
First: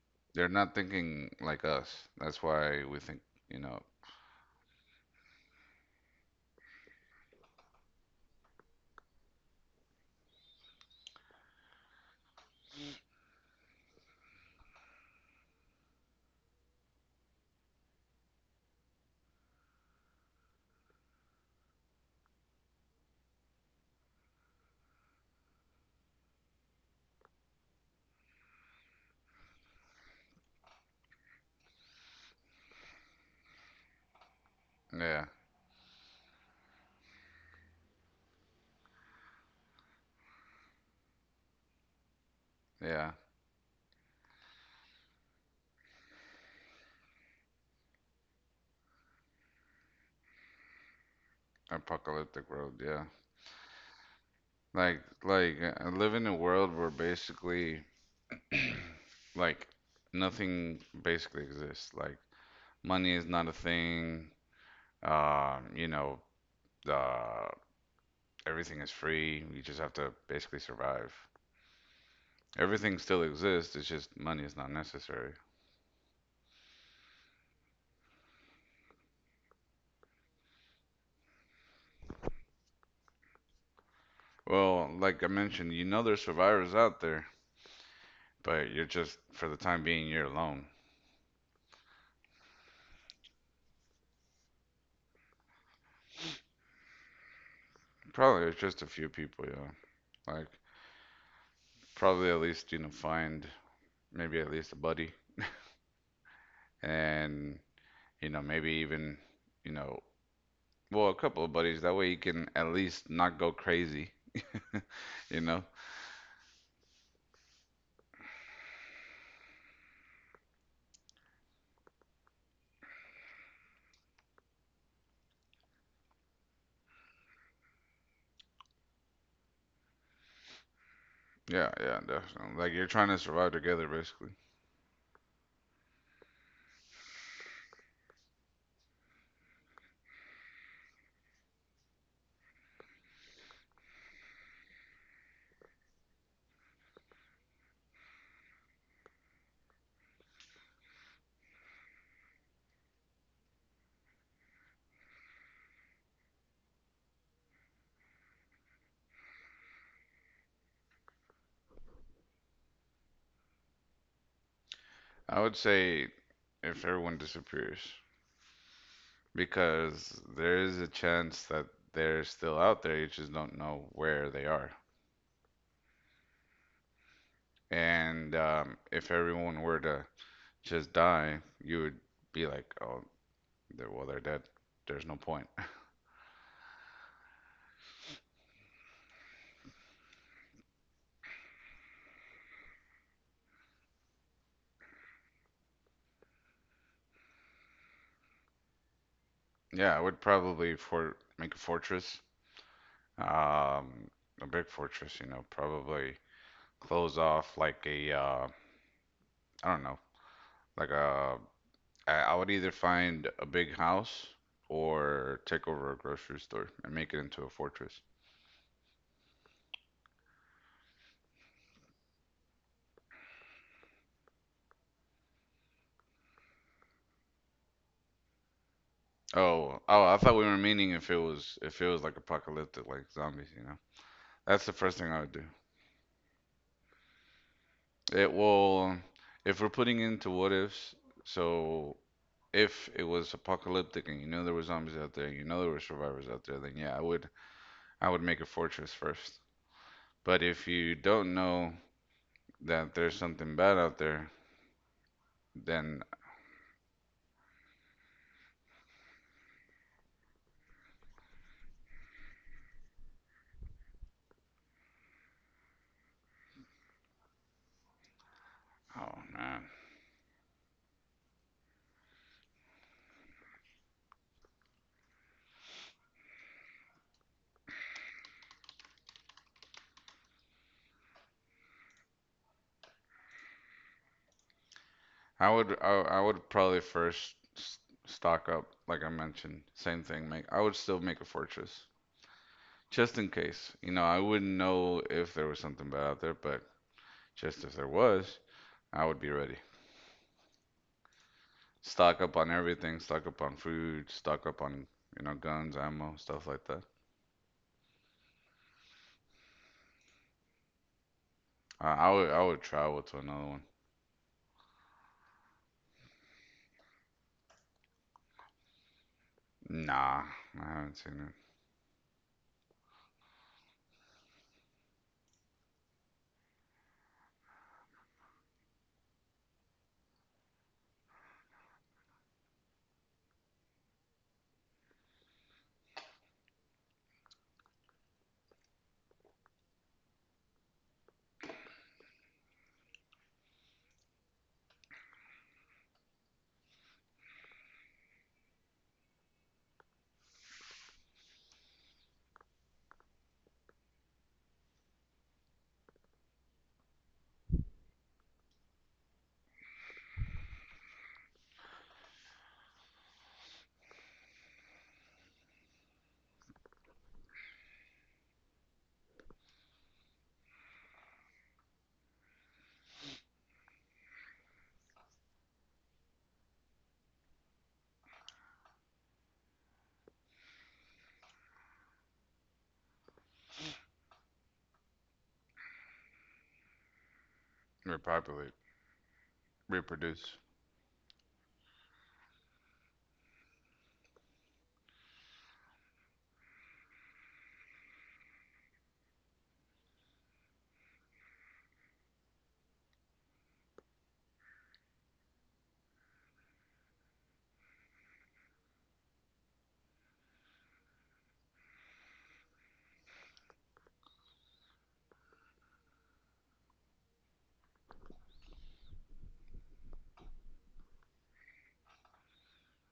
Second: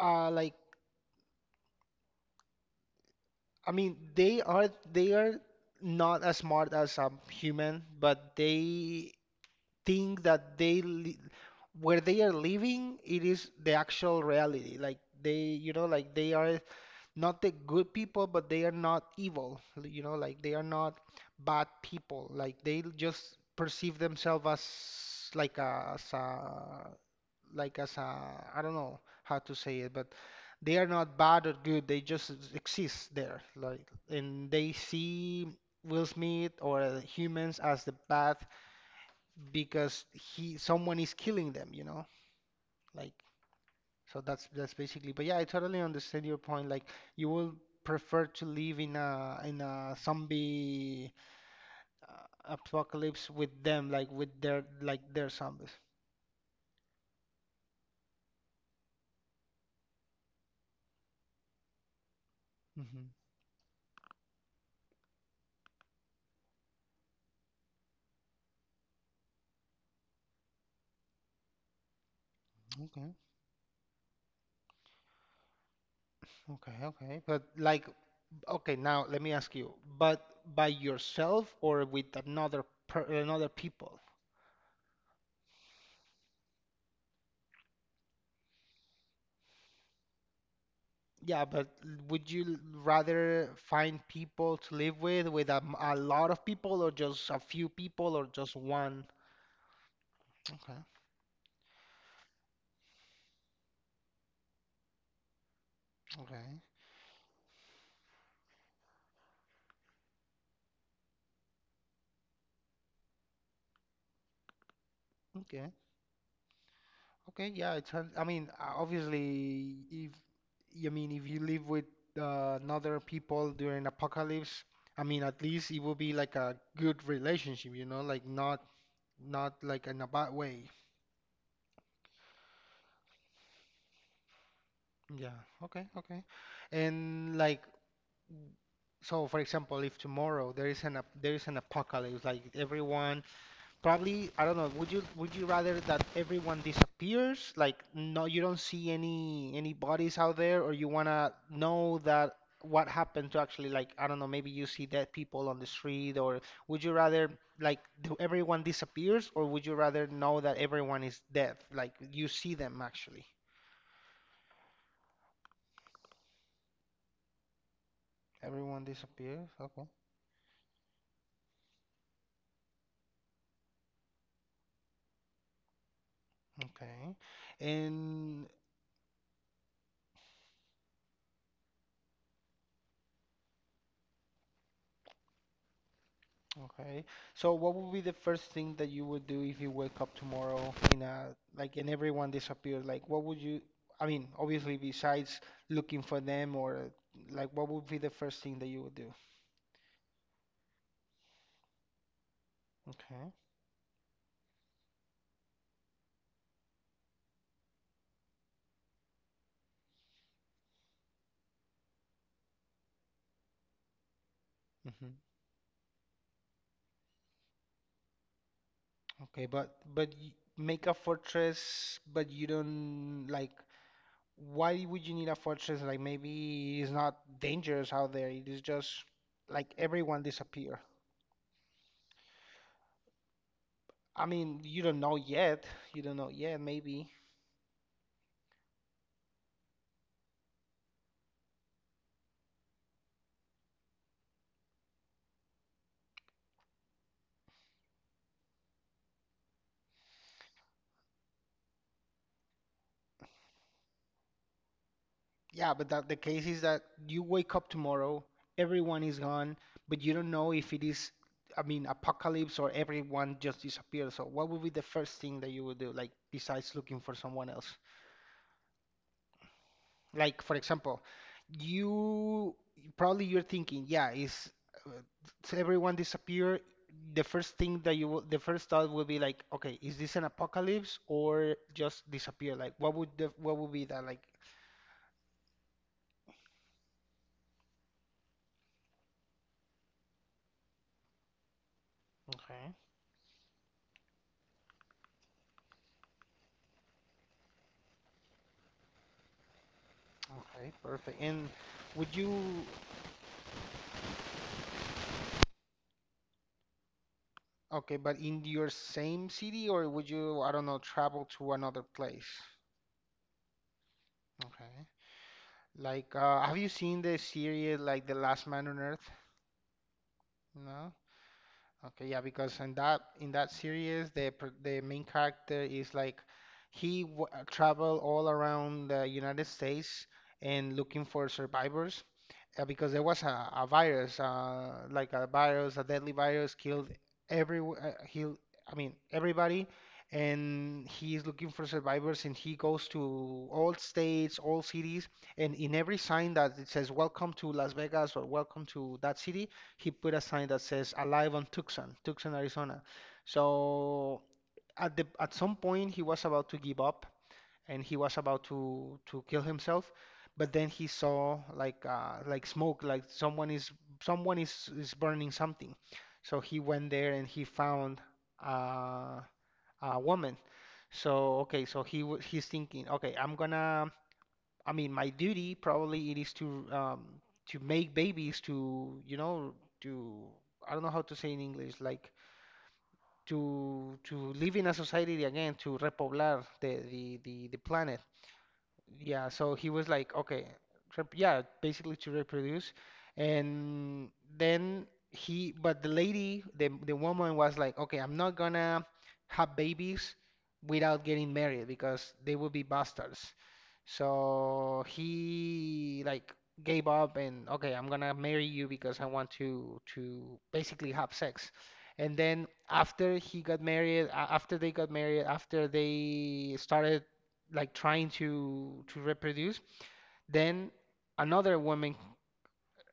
Speaker 2: They're
Speaker 1: like
Speaker 2: not thinking like us. That's why we think, you
Speaker 1: I
Speaker 2: know.
Speaker 1: mean, they are not as smart as a human, but they think that they li where they are living, it is the actual reality. Like they, you know, like they are not the good people, but they are not evil. You know, like they are not bad people. Like they just perceive themselves as like a, as a like as a I don't know how to say it, but they are not bad or good. They just exist there. Like and they
Speaker 2: Yeah,
Speaker 1: see Will Smith or humans as the bad because he someone is killing them. You know,
Speaker 2: yeah.
Speaker 1: like so that's basically, but yeah, I totally understand your point. Like you will prefer to live in a zombie
Speaker 2: Apocalyptic world. Yeah,
Speaker 1: apocalypse with them, like with their like their zombies.
Speaker 2: live in a world where basically, like nothing basically exists. Like
Speaker 1: Hmm.
Speaker 2: money is not a thing. You know, uh, everything is free. You just have to basically survive. Everything
Speaker 1: Okay,
Speaker 2: still exists, it's just money is not necessary.
Speaker 1: okay, okay. But like, okay, now let me ask you, but by yourself or with another per another people?
Speaker 2: Well, like I mentioned, you know there's survivors out there, but you're just, for the time being, you're alone.
Speaker 1: Yeah, but would you rather find people to live with a, a lot of people, or just a few people, or
Speaker 2: Probably
Speaker 1: just
Speaker 2: it's just a
Speaker 1: one?
Speaker 2: few people, yeah. Like,
Speaker 1: Okay,
Speaker 2: probably at least, you know, find maybe at least a buddy
Speaker 1: okay,
Speaker 2: and, you know, maybe even, you know, well, a couple of buddies. That way you can at least not go crazy, you know?
Speaker 1: okay. Okay, yeah, it's. Sounds. I mean, obviously, if I mean, if you live with another people during apocalypse, I mean, at least it will be like a good relationship, you know, like not not like in a bad way.
Speaker 2: Yeah, yeah, definitely. Like, you're trying to survive together, basically.
Speaker 1: Yeah. Okay. Okay. And like, so for example, if tomorrow there is an there is an apocalypse, like everyone probably, I don't know. Would you rather that everyone disappears? Like, no, you don't see any bodies out there, or you wanna know that what happened to actually like, I don't know, maybe you see dead people on the street, or would you rather like do everyone disappears, or would you rather know that everyone is dead? Like you see them actually.
Speaker 2: I would say if everyone disappears.
Speaker 1: Everyone disappears. Okay.
Speaker 2: Because there is a chance that they're still out there. You just don't know where they are.
Speaker 1: Okay.
Speaker 2: And
Speaker 1: And
Speaker 2: if everyone were to just die, you would be like, oh, they're, well, they're dead. There's no point.
Speaker 1: okay. So what would be the first thing that you would do if you wake up tomorrow in a like and everyone disappeared? Like what would you? Obviously besides looking for them or like what would be the first thing that you would do?
Speaker 2: Yeah, I would probably for make a fortress,
Speaker 1: Okay.
Speaker 2: um, a big fortress. You know, probably close off like a I don't know, like a I would either find a big house
Speaker 1: hmm
Speaker 2: or take over a grocery store and make it into a fortress.
Speaker 1: Okay, but y make a fortress, but you don't like, why would you need a fortress? Like maybe it's not dangerous out there. It is just like
Speaker 2: Oh, I
Speaker 1: everyone
Speaker 2: thought we were
Speaker 1: disappear.
Speaker 2: meaning if it was like apocalyptic, like zombies, you know.
Speaker 1: I mean,
Speaker 2: That's the
Speaker 1: you don't
Speaker 2: first thing
Speaker 1: know
Speaker 2: I would do.
Speaker 1: yet. You don't know yet, maybe.
Speaker 2: It will, if we're putting into what ifs, so if it was apocalyptic and you know there were zombies out there, you know there were survivors out there, then yeah, I would make a fortress first. But if you don't know that there's something bad out there,
Speaker 1: Yeah, but
Speaker 2: then
Speaker 1: that the case is that you wake up tomorrow, everyone is gone, but you don't know if it is, I mean, apocalypse or everyone just disappears. So what would be the first thing that you would do, like besides looking for someone else?
Speaker 2: oh man,
Speaker 1: Like for example, you probably you're thinking, yeah, is uh, so everyone disappear? The first thing that you will, the first thought will be like, okay, is this an apocalypse or just disappear? Like what would the, what would be that like?
Speaker 2: I would I, I would probably stock up, like I mentioned, same thing. Make I would still make a fortress.
Speaker 1: Okay.
Speaker 2: Just in case. You know, I wouldn't know if there was something bad out there, but just if there was, I would be ready.
Speaker 1: Okay, perfect. And would
Speaker 2: Stock
Speaker 1: you,
Speaker 2: up on everything, stock up on food, stock up on, you know, guns, ammo, stuff like that.
Speaker 1: okay, but in your same city, or would you, I don't know, travel to another
Speaker 2: I
Speaker 1: place?
Speaker 2: would I would travel to another one.
Speaker 1: Okay. Like, have you seen the series like The Last Man on Earth?
Speaker 2: Nah, I
Speaker 1: No?
Speaker 2: haven't seen it.
Speaker 1: Okay, yeah, because in that series, the the main character is like he w traveled all around the United States and looking for survivors, because there was a virus, like a virus, a deadly virus, killed every he'll, I mean everybody, and he is looking for survivors, and he goes to all states, all cities, and in every sign that it says "Welcome to Las Vegas" or "Welcome to that city," he put a sign that says "Alive on Tucson, Tucson, Arizona." So at the at some point, he was about to give up and he was about to kill himself, but then he saw like smoke, like someone is someone is burning something. So he went there and he found uh, a woman. So okay, so he's thinking, okay, I'm gonna. I mean, my duty probably it is to make babies, to you know, to I don't know how to say in English like to live in a society again, to repoblar the planet.
Speaker 2: Repopulate,
Speaker 1: Yeah, so he was like,
Speaker 2: reproduce.
Speaker 1: okay, rep yeah, basically to reproduce. And then he, but the lady, the woman was like, okay, I'm not gonna have babies without getting married because they will be bastards. So he like gave up and okay, I'm gonna marry you because I want to basically have sex. And then after he got married, after they got married, after they started like trying to reproduce, then another woman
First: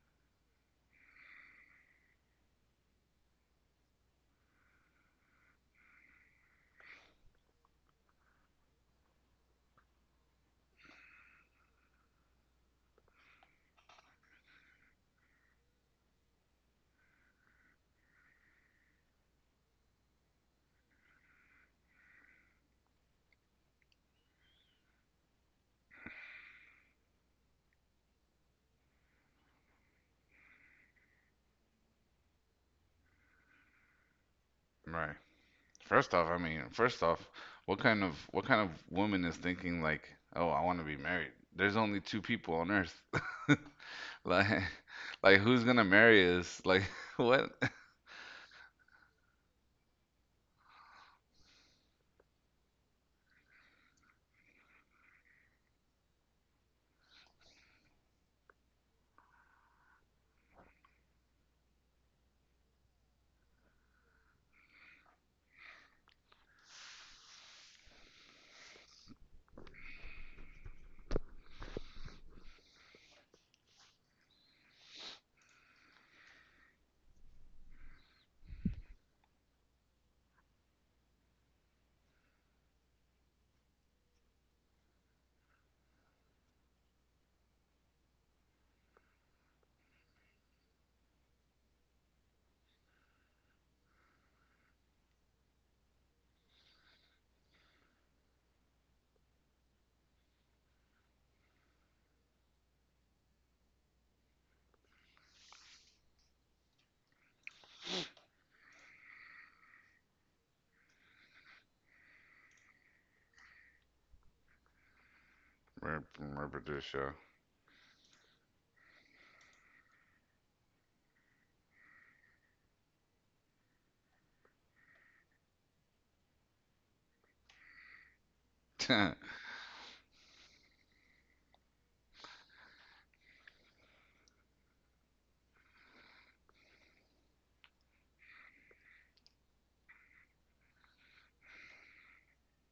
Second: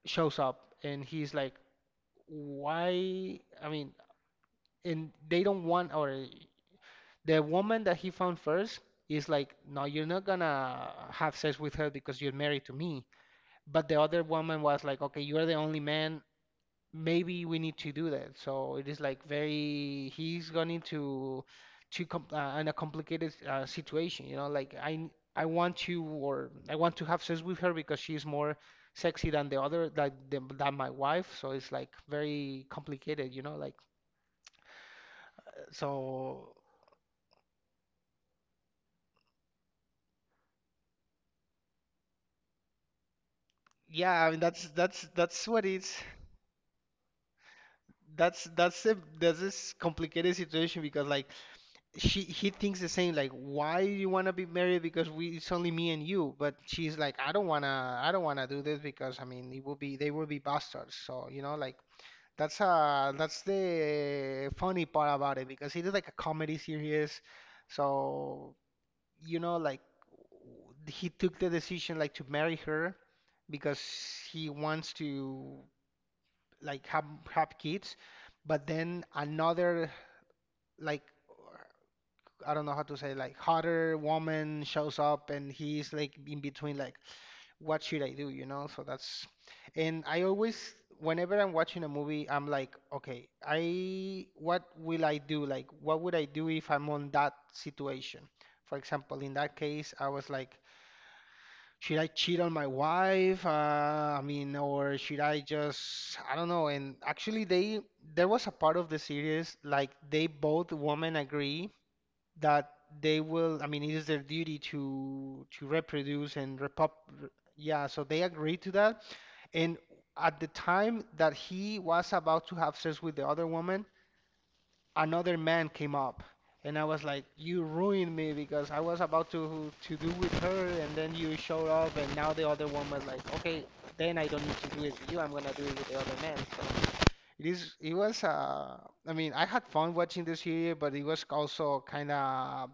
Speaker 1: shows up and he's like, why? I mean, and they don't want, or the woman that he found first is like, no, you're not gonna have sex with her because you're married to me. But the other woman was like, okay, you're the only man. Maybe we need to do that. So it is like very, he's gone into too com in a complicated situation. You know, like I want to, or I want to have sex with her because she's more sexy than the other, like than my wife. So it's like very complicated. You know, like
Speaker 2: Right. First off, I
Speaker 1: so
Speaker 2: mean, first off, what kind of woman is thinking like, "Oh, I want to be married." There's only two people on earth.
Speaker 1: yeah. I mean
Speaker 2: Like like
Speaker 1: that's
Speaker 2: who's
Speaker 1: what
Speaker 2: gonna
Speaker 1: it's.
Speaker 2: marry us? Like what?
Speaker 1: That's this complicated situation because like she, he thinks the same, like why do you want to be married, because we, it's only me and you, but she's like, I don't want to I don't want to do this because I mean it will be, they will be bastards, so you know like that's the funny part about it because it is like a comedy series, so you know like he took the decision like to marry her because he wants to like have kids, but then another, like, I don't know how to say, like hotter woman shows up, and he's like in between, like what should I do, you know? So that's, and I always, whenever I'm watching a movie, I'm like, okay, I what will I do? Like what would I do if I'm on that situation? For example, in that case, I was like, should I cheat on my wife? I mean, or should I just I don't know. And actually they there was a part of the series like they both women agree that they will, I mean, it is their duty to
Speaker 2: Rep-
Speaker 1: reproduce and
Speaker 2: Reproduce
Speaker 1: repop.
Speaker 2: show.
Speaker 1: Yeah, so they agreed to that. And at the time that he was about to have sex with the other woman, another man came up. And I was like, you ruined me because I was about to do with her, and then you showed up, and now the other woman's like, okay, then I don't need to do it with you. I'm gonna do it with the other man. So it is. It was. I mean, I had fun watching this series, but it was also kind of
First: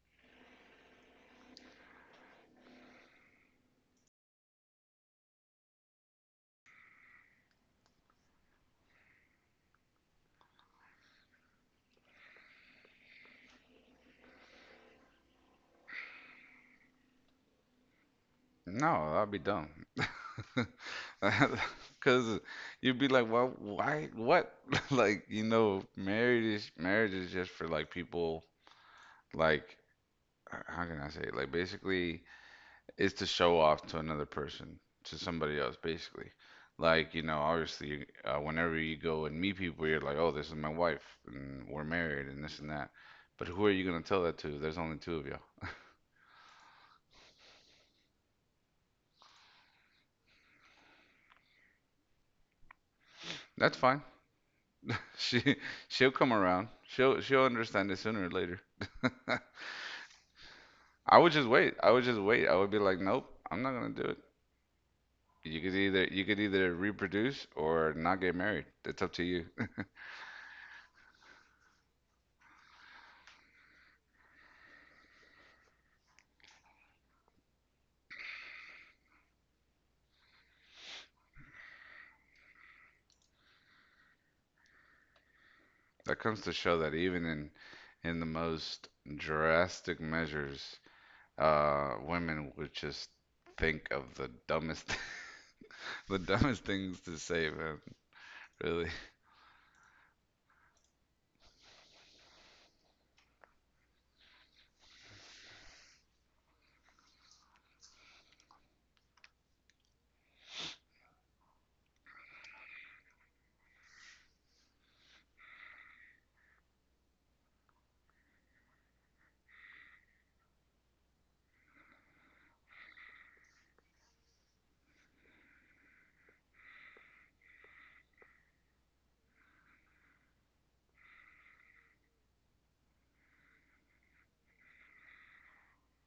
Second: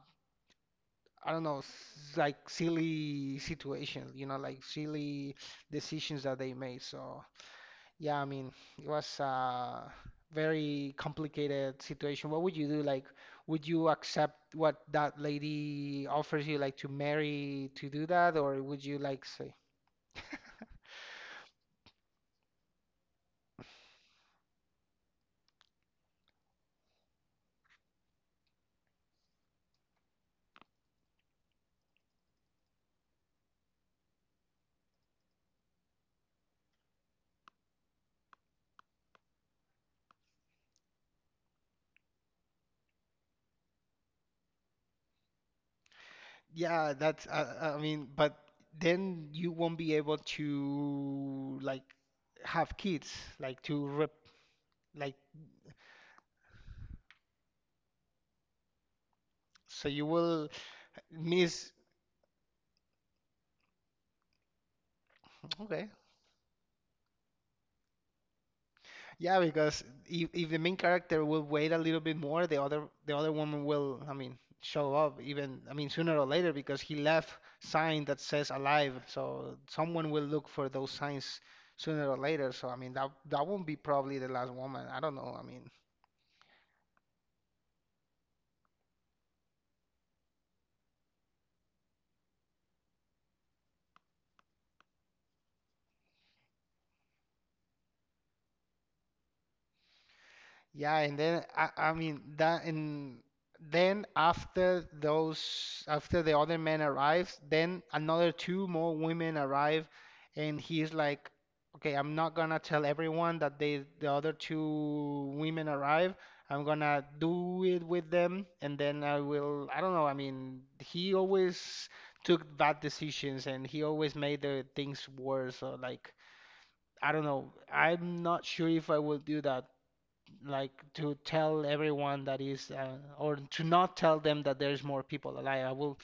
Speaker 1: I don't know, like silly situations, you know, like silly decisions that they made. So, yeah, I mean, it was a very complicated situation. What would you do? Like, would you accept what that lady offers you, like to marry to do that, or would
Speaker 2: No,
Speaker 1: you like
Speaker 2: I'll be
Speaker 1: say,
Speaker 2: dumb. Cause you'd be like, well, why, what? Like, you know, marriage is just for like people. Like, h- how can I say? It? Like, basically, it's to show off to another person, to somebody else, basically. Like, you know, obviously, whenever you go and meet people, you're like, oh, this is my wife, and we're married, and this and that. But who are you gonna tell that to? There's only two of you.
Speaker 1: yeah, that's, I mean, but then you won't be able to like have kids, like
Speaker 2: That's
Speaker 1: to
Speaker 2: fine.
Speaker 1: rep, like,
Speaker 2: She she'll come around. She'll understand it sooner or later.
Speaker 1: so you will
Speaker 2: I would just
Speaker 1: miss.
Speaker 2: wait. I would just wait. I would be like, nope, I'm not gonna do it. You could
Speaker 1: Okay.
Speaker 2: either you could either reproduce or not get married. It's up to
Speaker 1: Yeah,
Speaker 2: you.
Speaker 1: because if the main character will wait a little bit more, the other woman will, I mean, show up even, I mean, sooner or later because he left sign that says alive. So someone will look for those signs sooner or later. So I mean, that that won't be probably the last woman. I don't know. I mean,
Speaker 2: That comes to show that even in the most drastic measures, women would just think of the dumbest the dumbest things to say, man. Really,
Speaker 1: yeah, and then I mean that, and then after those, after the other man arrives, then another two more women arrive, and he's like, "Okay, I'm not gonna tell everyone that they, the other two women arrive. I'm gonna do it with them, and then I will. I don't know." I mean, he always took bad decisions, and he always made the things worse. So like, I don't know. I'm not sure if I will do that, like to tell everyone that is or to not tell them that there's more people alive. I will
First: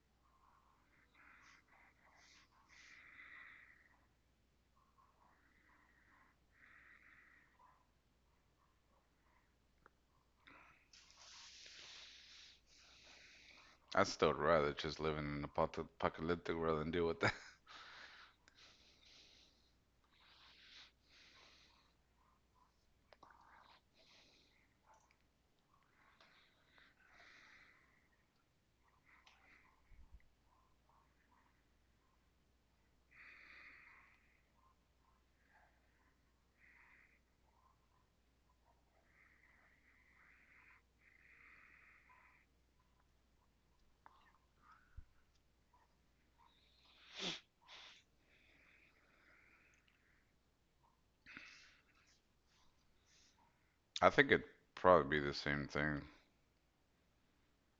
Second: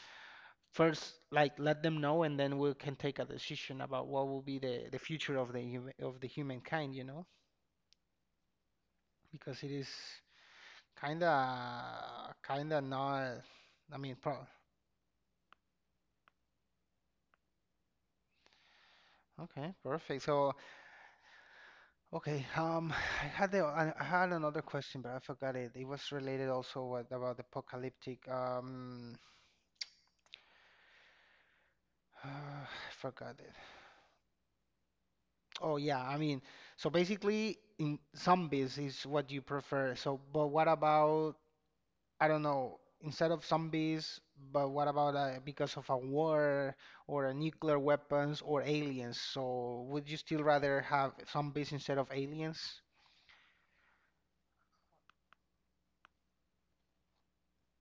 Speaker 1: first like let them know and then we can take a decision about what will be the future of the of the humankind, you know? Because it is kind of not I
Speaker 2: I'd
Speaker 1: mean,
Speaker 2: still
Speaker 1: pro
Speaker 2: rather just live in an apocalyptic world and deal with that.
Speaker 1: okay, perfect. So, okay, I had the I had another question, but I forgot it. It was related also what about the apocalyptic I forgot it. Oh yeah, I mean, so basically in zombies is what you prefer. So, but what about, I don't know, instead of zombies, but what about because of a war or a nuclear weapons or aliens? So, would you still rather have zombies instead of aliens?
Speaker 2: I think it'd probably be the same thing.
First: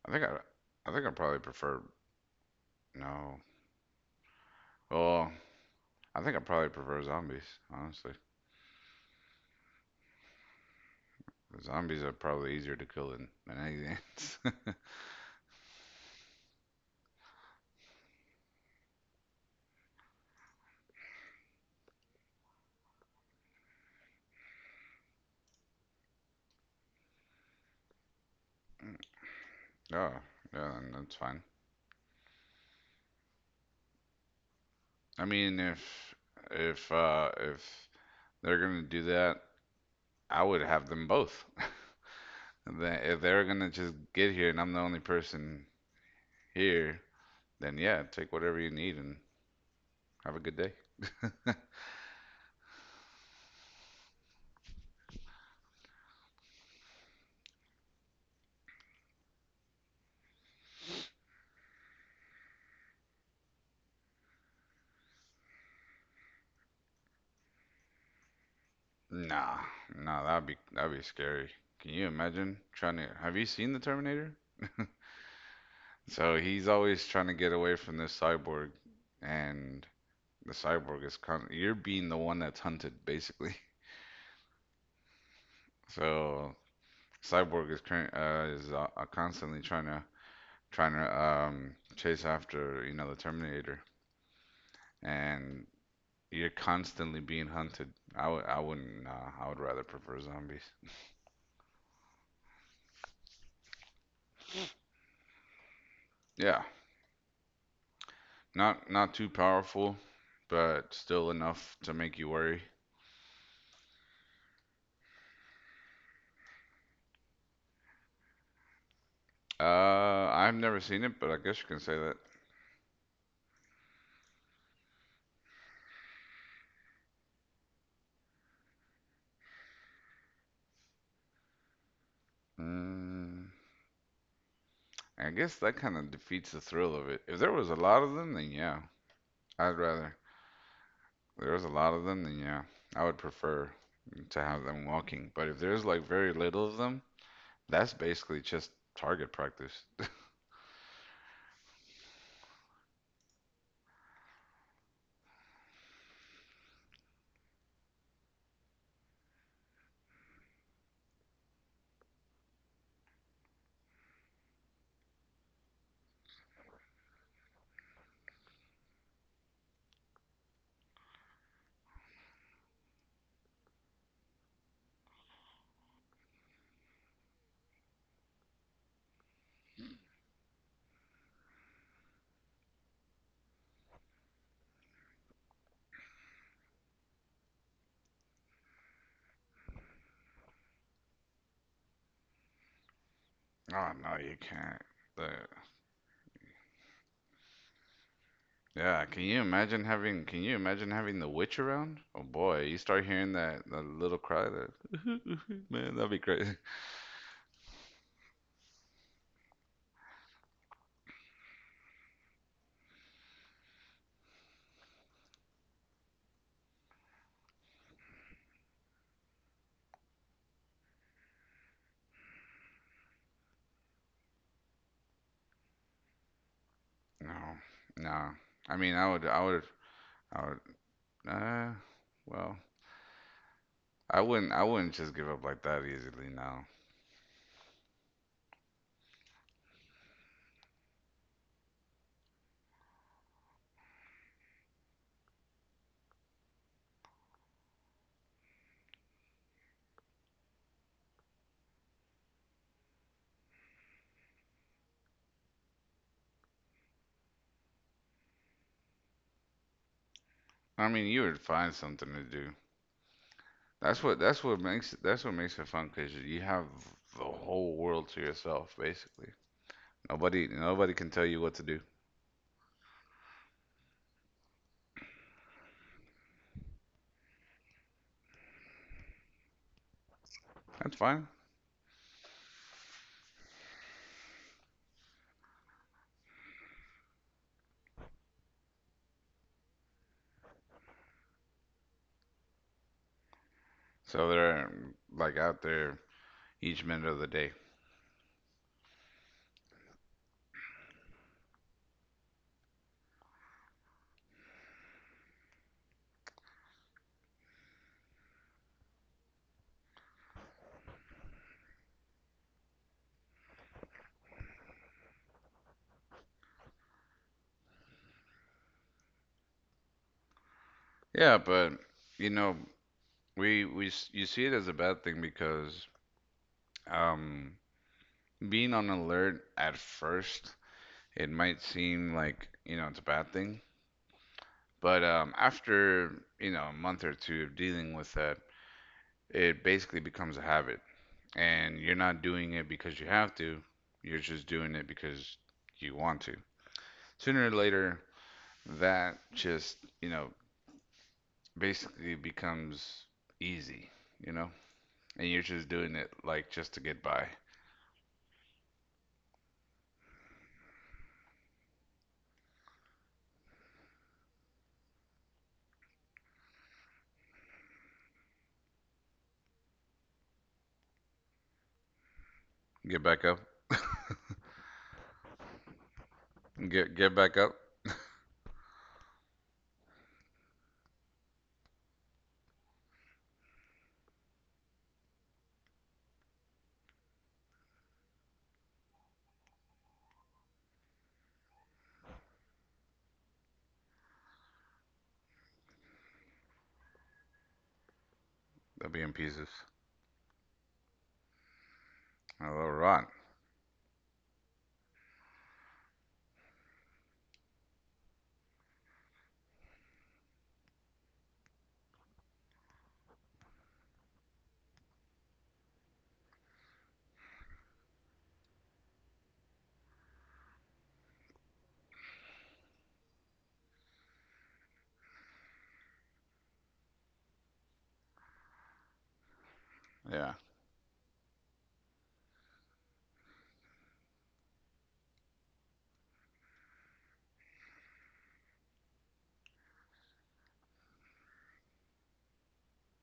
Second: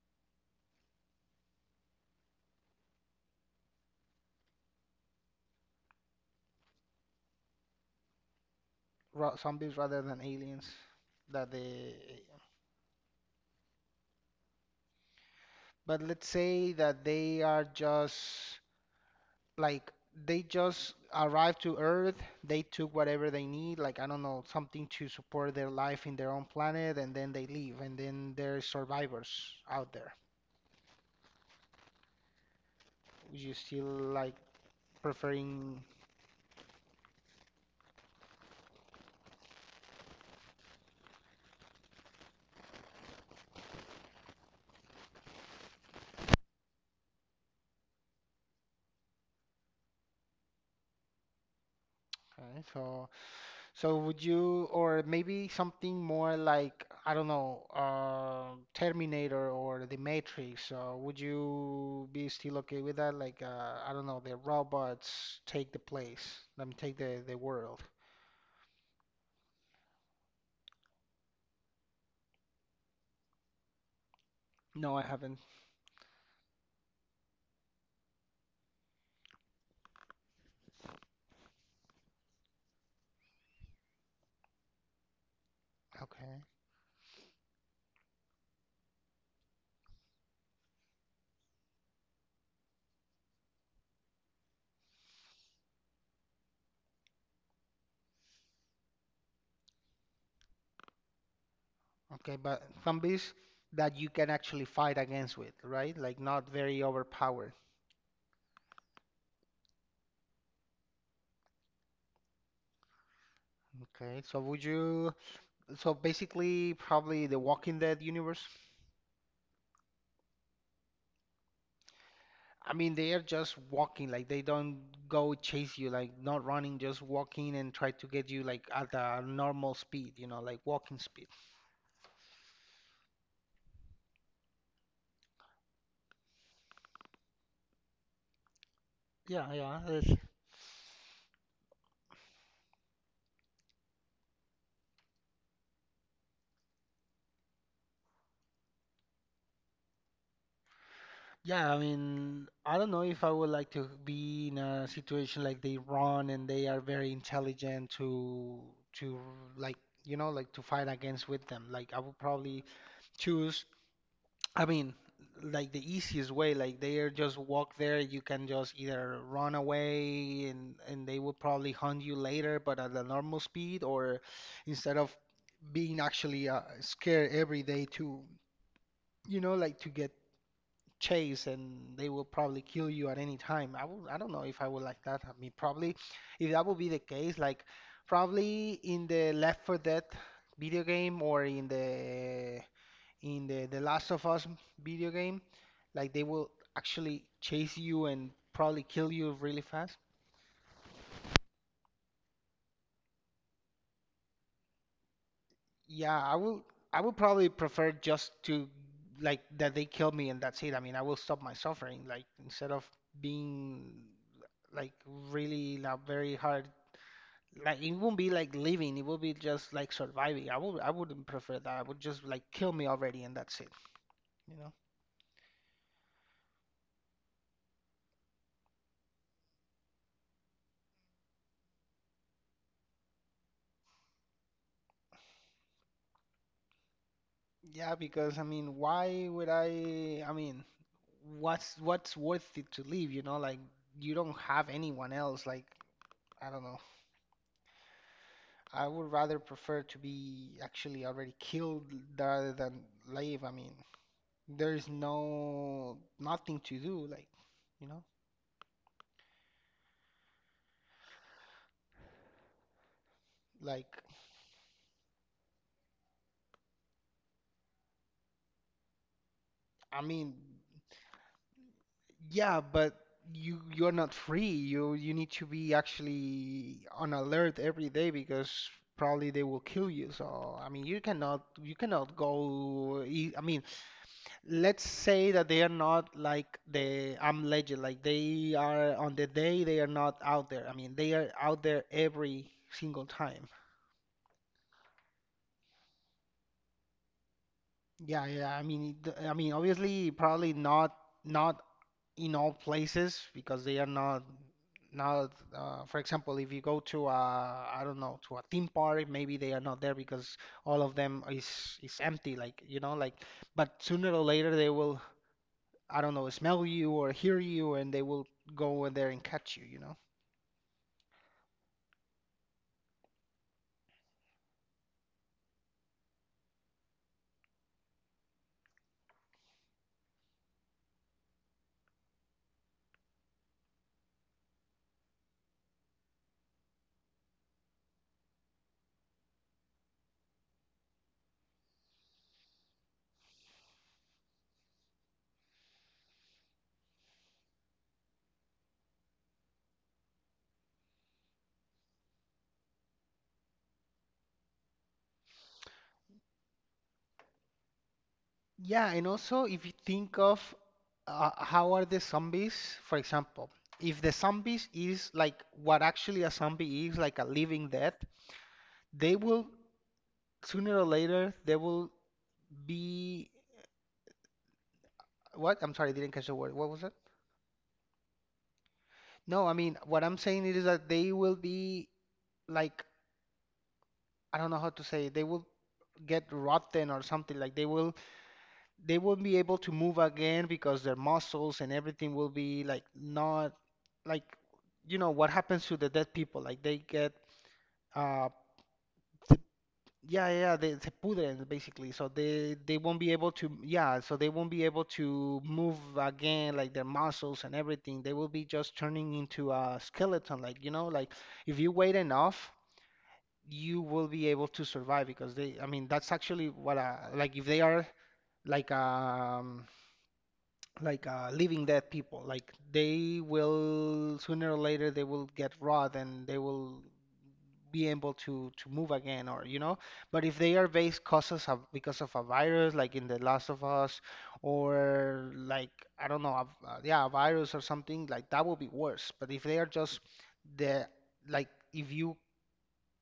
Speaker 2: I think I, I think I probably prefer no. Well, I think I probably prefer zombies, honestly.
Speaker 1: Ra zombies rather than aliens? That
Speaker 2: The zombies are
Speaker 1: they,
Speaker 2: probably easier to kill than anything. Else.
Speaker 1: but let's say that they are just like they just arrived to Earth, they took whatever they need, like I don't know, something to support their life in their own planet, and then they leave, and then there's survivors out there.
Speaker 2: Oh, yeah, then that's fine.
Speaker 1: Would you still like
Speaker 2: I mean,
Speaker 1: preferring?
Speaker 2: if they're gonna do that, I would have them both. Then if they're gonna just get here and I'm the only person here, then yeah, take whatever you need and have a good day.
Speaker 1: Okay, so so would you, or maybe something more like I don't know, Terminator or The Matrix? Would you be still okay with that? Like I don't know, the robots take the place, let me take the world.
Speaker 2: Nah, nah, that'd be scary. Can you imagine trying to? Have you seen the Terminator?
Speaker 1: No, I haven't.
Speaker 2: So he's always trying to get away from this cyborg, and the cyborg is you're being the one that's hunted basically.
Speaker 1: Okay.
Speaker 2: So cyborg is constantly trying to chase after you know the Terminator, and you're constantly being hunted. I wouldn't I would rather prefer zombies.
Speaker 1: Okay, but zombies that you can actually fight against with, right? Like not
Speaker 2: Yeah,
Speaker 1: very overpowered.
Speaker 2: not not too powerful, but still enough to make you worry.
Speaker 1: Okay. So would you, so basically probably the Walking Dead universe?
Speaker 2: Uh, I've never seen it, but I guess you can say that.
Speaker 1: I mean, they are just walking, like they don't go chase you, like not running, just walking and try to get you like at a normal speed, you know, like walking speed.
Speaker 2: Mm. I guess that kind of defeats the thrill of it. If there was a lot of them, then yeah,
Speaker 1: Yeah,
Speaker 2: I'd
Speaker 1: yeah. it's
Speaker 2: rather. If there was a lot of them, then yeah, I would prefer to have them walking. But if there's like very little of them, that's basically just target practice.
Speaker 1: Yeah, I mean, I don't know if I would like to be in a situation like they run and they are very intelligent to like, you know, like to fight against with them. Like I would probably choose. I mean, like the easiest way. Like they are just walk there. You can just either run away and they will probably hunt you later, but at a normal speed, or instead of being actually scared every day to you know like to get chase and they will probably kill you at any time. I will, I don't know if I would like that. I mean, probably if that would be the case, like probably in the Left 4 Dead video game or in the
Speaker 2: Oh
Speaker 1: Last
Speaker 2: no,
Speaker 1: of
Speaker 2: you
Speaker 1: Us
Speaker 2: can't.
Speaker 1: video game,
Speaker 2: The-
Speaker 1: like they will actually chase you and probably
Speaker 2: yeah,
Speaker 1: kill
Speaker 2: can
Speaker 1: you
Speaker 2: you
Speaker 1: really
Speaker 2: imagine
Speaker 1: fast.
Speaker 2: having? Can you imagine having the witch around? Oh boy, you start hearing that that little cry. That man, that'd
Speaker 1: Yeah,
Speaker 2: be crazy.
Speaker 1: I would probably prefer just to, like, that they kill me and that's it. I mean, I will stop my suffering, like, instead of being, like, really not very hard, like, it won't be like living, it will be just like surviving. I wouldn't prefer that. I would just like kill me already and that's it, you know?
Speaker 2: No, no. I mean, I would, I would, I would. Well, I wouldn't just give up like that easily now.
Speaker 1: Yeah, because I mean, why would I? I mean, what's worth it to live, you know? Like you don't have anyone else. Like, I don't know. I would rather prefer to be actually already killed rather than live. I mean, there's no nothing to do, like, you know?
Speaker 2: I mean, you would find something to do.
Speaker 1: Like,
Speaker 2: That's what makes it fun because you have the whole world to yourself basically.
Speaker 1: I mean.
Speaker 2: Nobody can tell you what to do.
Speaker 1: Yeah, but you're not free. You need to be actually on alert every day because probably they will kill you. So I mean,
Speaker 2: That's
Speaker 1: you
Speaker 2: fine.
Speaker 1: cannot you cannot go. I mean, let's say that they are not like the I'm Legend. Like, they are on the day they are not out there. I mean, they are out there every single time.
Speaker 2: So they're like out there each minute of the day.
Speaker 1: Yeah, yeah. I mean, I mean, obviously, probably not in all places because they are not for example, if you go to a, I don't know, to a theme park, maybe they are not there because all of them is empty, like, you know, like, but sooner or later they will, I don't know, smell you or hear you, and they will go over there and catch you, you know.
Speaker 2: Yeah, but you know, you see it as a bad thing because um being on alert at first, it might seem like, you know, it's a bad thing. But after, you know, a month or two of dealing with that, it basically becomes a habit. And you're not doing it because you have to, you're just doing it because you want to. Sooner or later, that just, you know, basically becomes easy, you know? And you're just doing it like just to get by.
Speaker 1: Yeah, and also if you think of, how are the zombies, for example. If the zombies is like what actually a zombie is, like a living death, they will, sooner or later they will
Speaker 2: Get back
Speaker 1: be.
Speaker 2: up.
Speaker 1: What? I'm sorry, I didn't catch the word. What was it?
Speaker 2: Get back up.
Speaker 1: No, I mean, what I'm saying is that they will be, like, I don't know how to say it. They will get rotten or something. Like, they won't be able to move again because their muscles and everything will be like not, like, you know what happens to the dead people. Like they get uh
Speaker 2: They'll be in pieces.
Speaker 1: Yeah, yeah, yeah, they se pudren basically, so
Speaker 2: A
Speaker 1: they
Speaker 2: little
Speaker 1: they won't
Speaker 2: rot.
Speaker 1: be able to, yeah, so they won't be able to move again, like, their muscles and everything. They will be just turning into a skeleton, like, you know, like, if you wait enough, you will be able to survive because they, I mean, that's actually what like if they are, like um like living dead people, like they will, sooner or later they will get rot and they will be able to move again, or you know. But
Speaker 2: Yeah.
Speaker 1: if they are based causes of because of a virus like in the Last of Us, or like, I don't know, a, yeah, a virus or something like that would be worse. But if they are just the like,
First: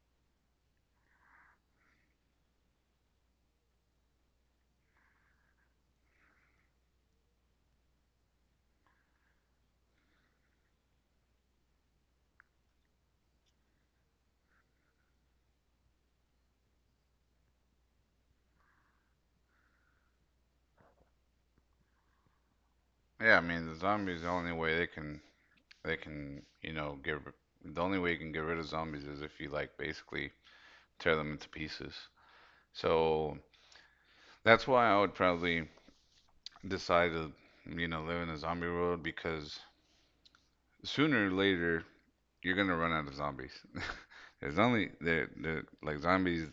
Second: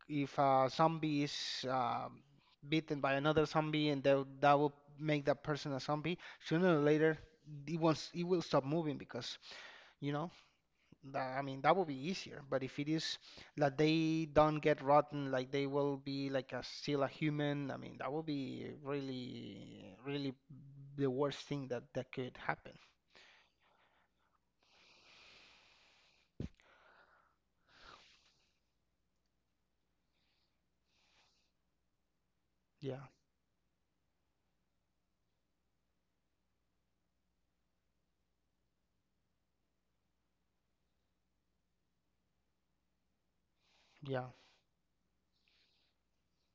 Speaker 1: if a zombie is bitten by another zombie, and that will make that person a zombie, sooner or later it will stop moving because, you know, that, I mean, that would be easier. But if it is that they don't get rotten, like they will be like a still a human, I mean, that would be really, really the worst thing that could happen.
Speaker 2: Yeah, I mean, the zombies, the only way they can They can, you know, get the only way you can get rid of zombies is if you like basically tear them into pieces.
Speaker 1: Yeah,
Speaker 2: So that's why I would probably decide to, you know, live in a zombie world because sooner or later you're gonna run out of zombies.
Speaker 1: yeah,
Speaker 2: There's only there there like zombies.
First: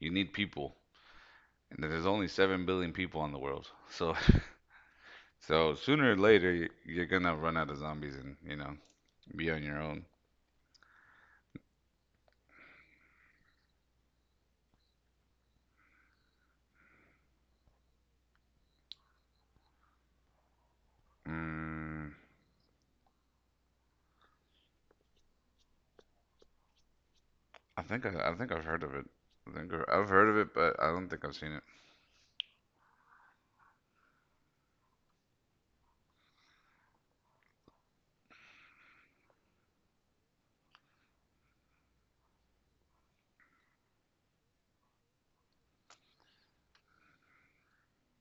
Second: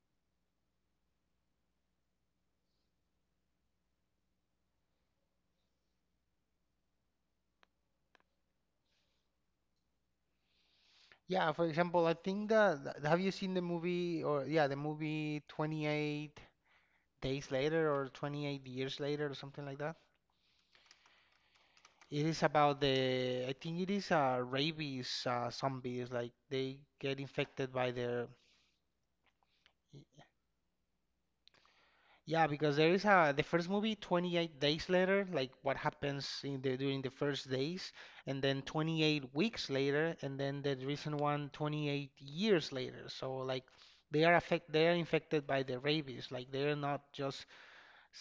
Speaker 2: You need people, and there's only 7 billion people on the world. So so sooner or later you- are gonna run out of zombies and you know be on your own.
Speaker 1: yeah. For example, I think have you seen the movie, or, yeah, the movie 28 Days Later or 28 Years Later, or something like that?
Speaker 2: Mm,
Speaker 1: It is about the, I think it is, rabies, zombies, like they get infected by their.
Speaker 2: I think I've heard of it. I think I- I've heard of it, but I don't think I've seen it.
Speaker 1: Yeah, because there is a the first movie, 28 Days Later, like what happens in the during the first days, and then 28 Weeks Later, and then the recent one, 28 Years Later. So, like, they are infected by the rabies. Like, they are not just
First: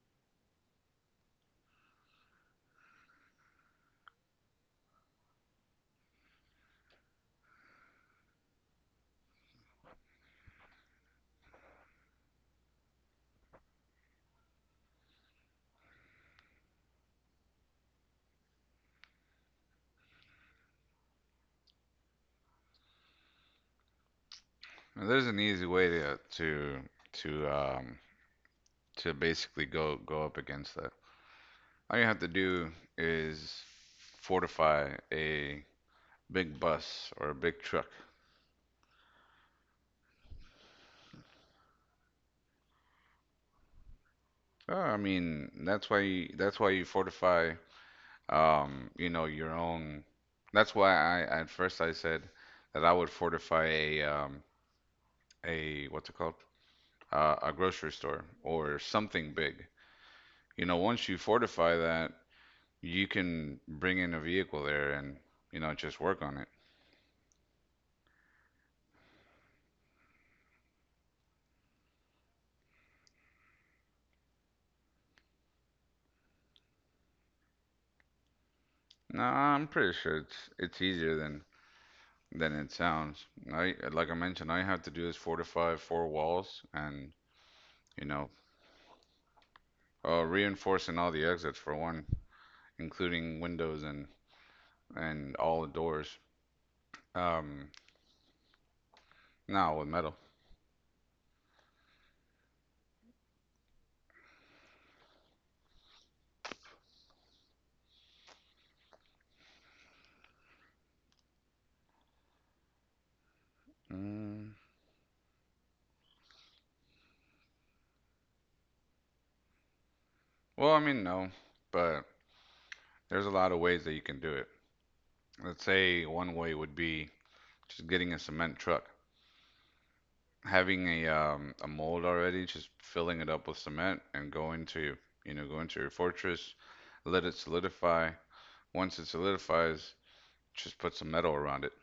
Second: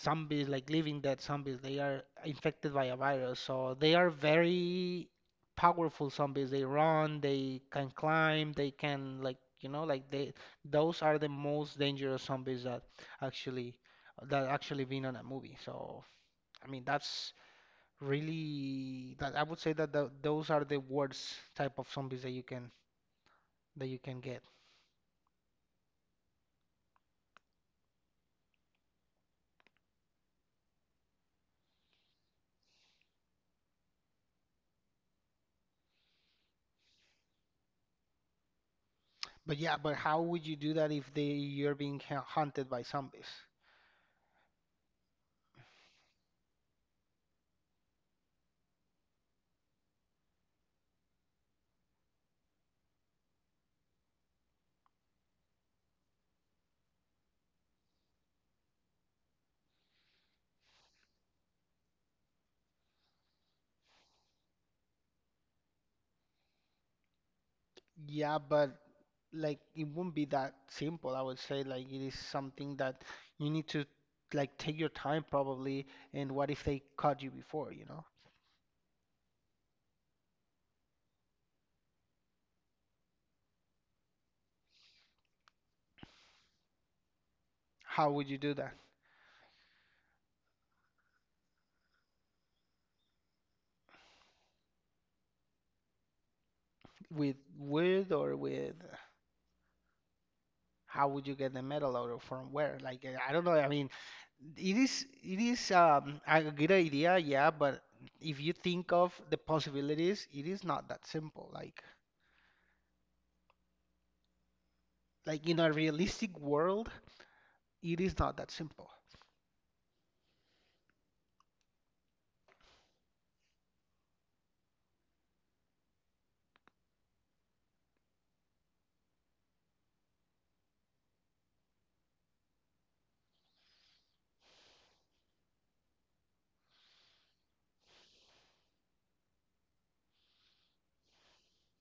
Speaker 1: zombies, like living dead zombies, they are infected by a virus. So they are very powerful zombies. They run, they can climb, they can, like, you know, like, they those are the most dangerous zombies that actually, been on a movie. So, I mean, that's really, that I would say that the those are the worst type of zombies that you can get.
Speaker 2: And there's an easy way to um to basically go go up against that. All you have to do is fortify a big bus or a big truck.
Speaker 1: But, yeah, but how would you do that if they you're being hunted by zombies?
Speaker 2: I mean, that's why you fortify you know your own. That's why I at first I said that I would fortify a what's it called? A grocery store or something big. You know, once you fortify that, you can bring in a vehicle there and, you know, just work on it.
Speaker 1: Yeah, but, like, it won't be that simple. I would say, like, it is something that you need to, like, take your time, probably. And what if they caught you before, you know?
Speaker 2: No, I'm pretty sure it's easier than it sounds. I like I mentioned, all you have to do is fortify four walls and, you
Speaker 1: How would
Speaker 2: know,
Speaker 1: you do that?
Speaker 2: reinforcing all the exits for one, including windows and all the doors.
Speaker 1: With
Speaker 2: Um,
Speaker 1: wood, or with?
Speaker 2: no, with metal.
Speaker 1: How would you get the metal out, or from where? Like, I don't know. I mean, it is a good idea, yeah, but, if you think of the possibilities, it is not that simple. Like,
Speaker 2: Mm,
Speaker 1: in a realistic world, it is not that simple.
Speaker 2: well, I mean, no, but there's a lot of ways that you can do it. Let's say one way would be just getting a cement truck having a mold already, just filling it up with cement and going to you know go into your fortress, let it solidify. Once it solidifies, just put some metal around it.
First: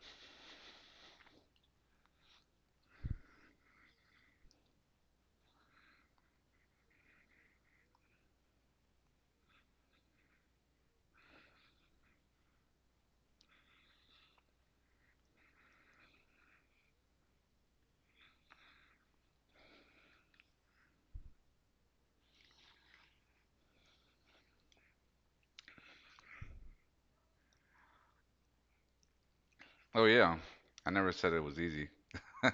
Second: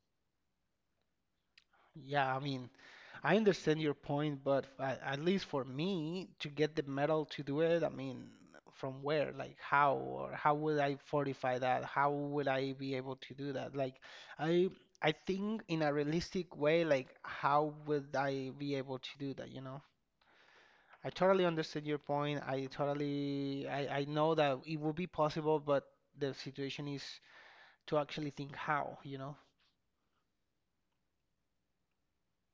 Speaker 1: Yeah, I mean, I understand your point, but, at least for me to get the metal to do it, I mean, from where? Like, how? Or how would I fortify that? How would I be able to do that? Like, I I think, in a realistic way, like, how would I be able to do that, you know? I totally understand your point. I totally. I know that it would be possible, but the situation is to actually think how, you know?
Speaker 2: Oh yeah, I never said it was easy.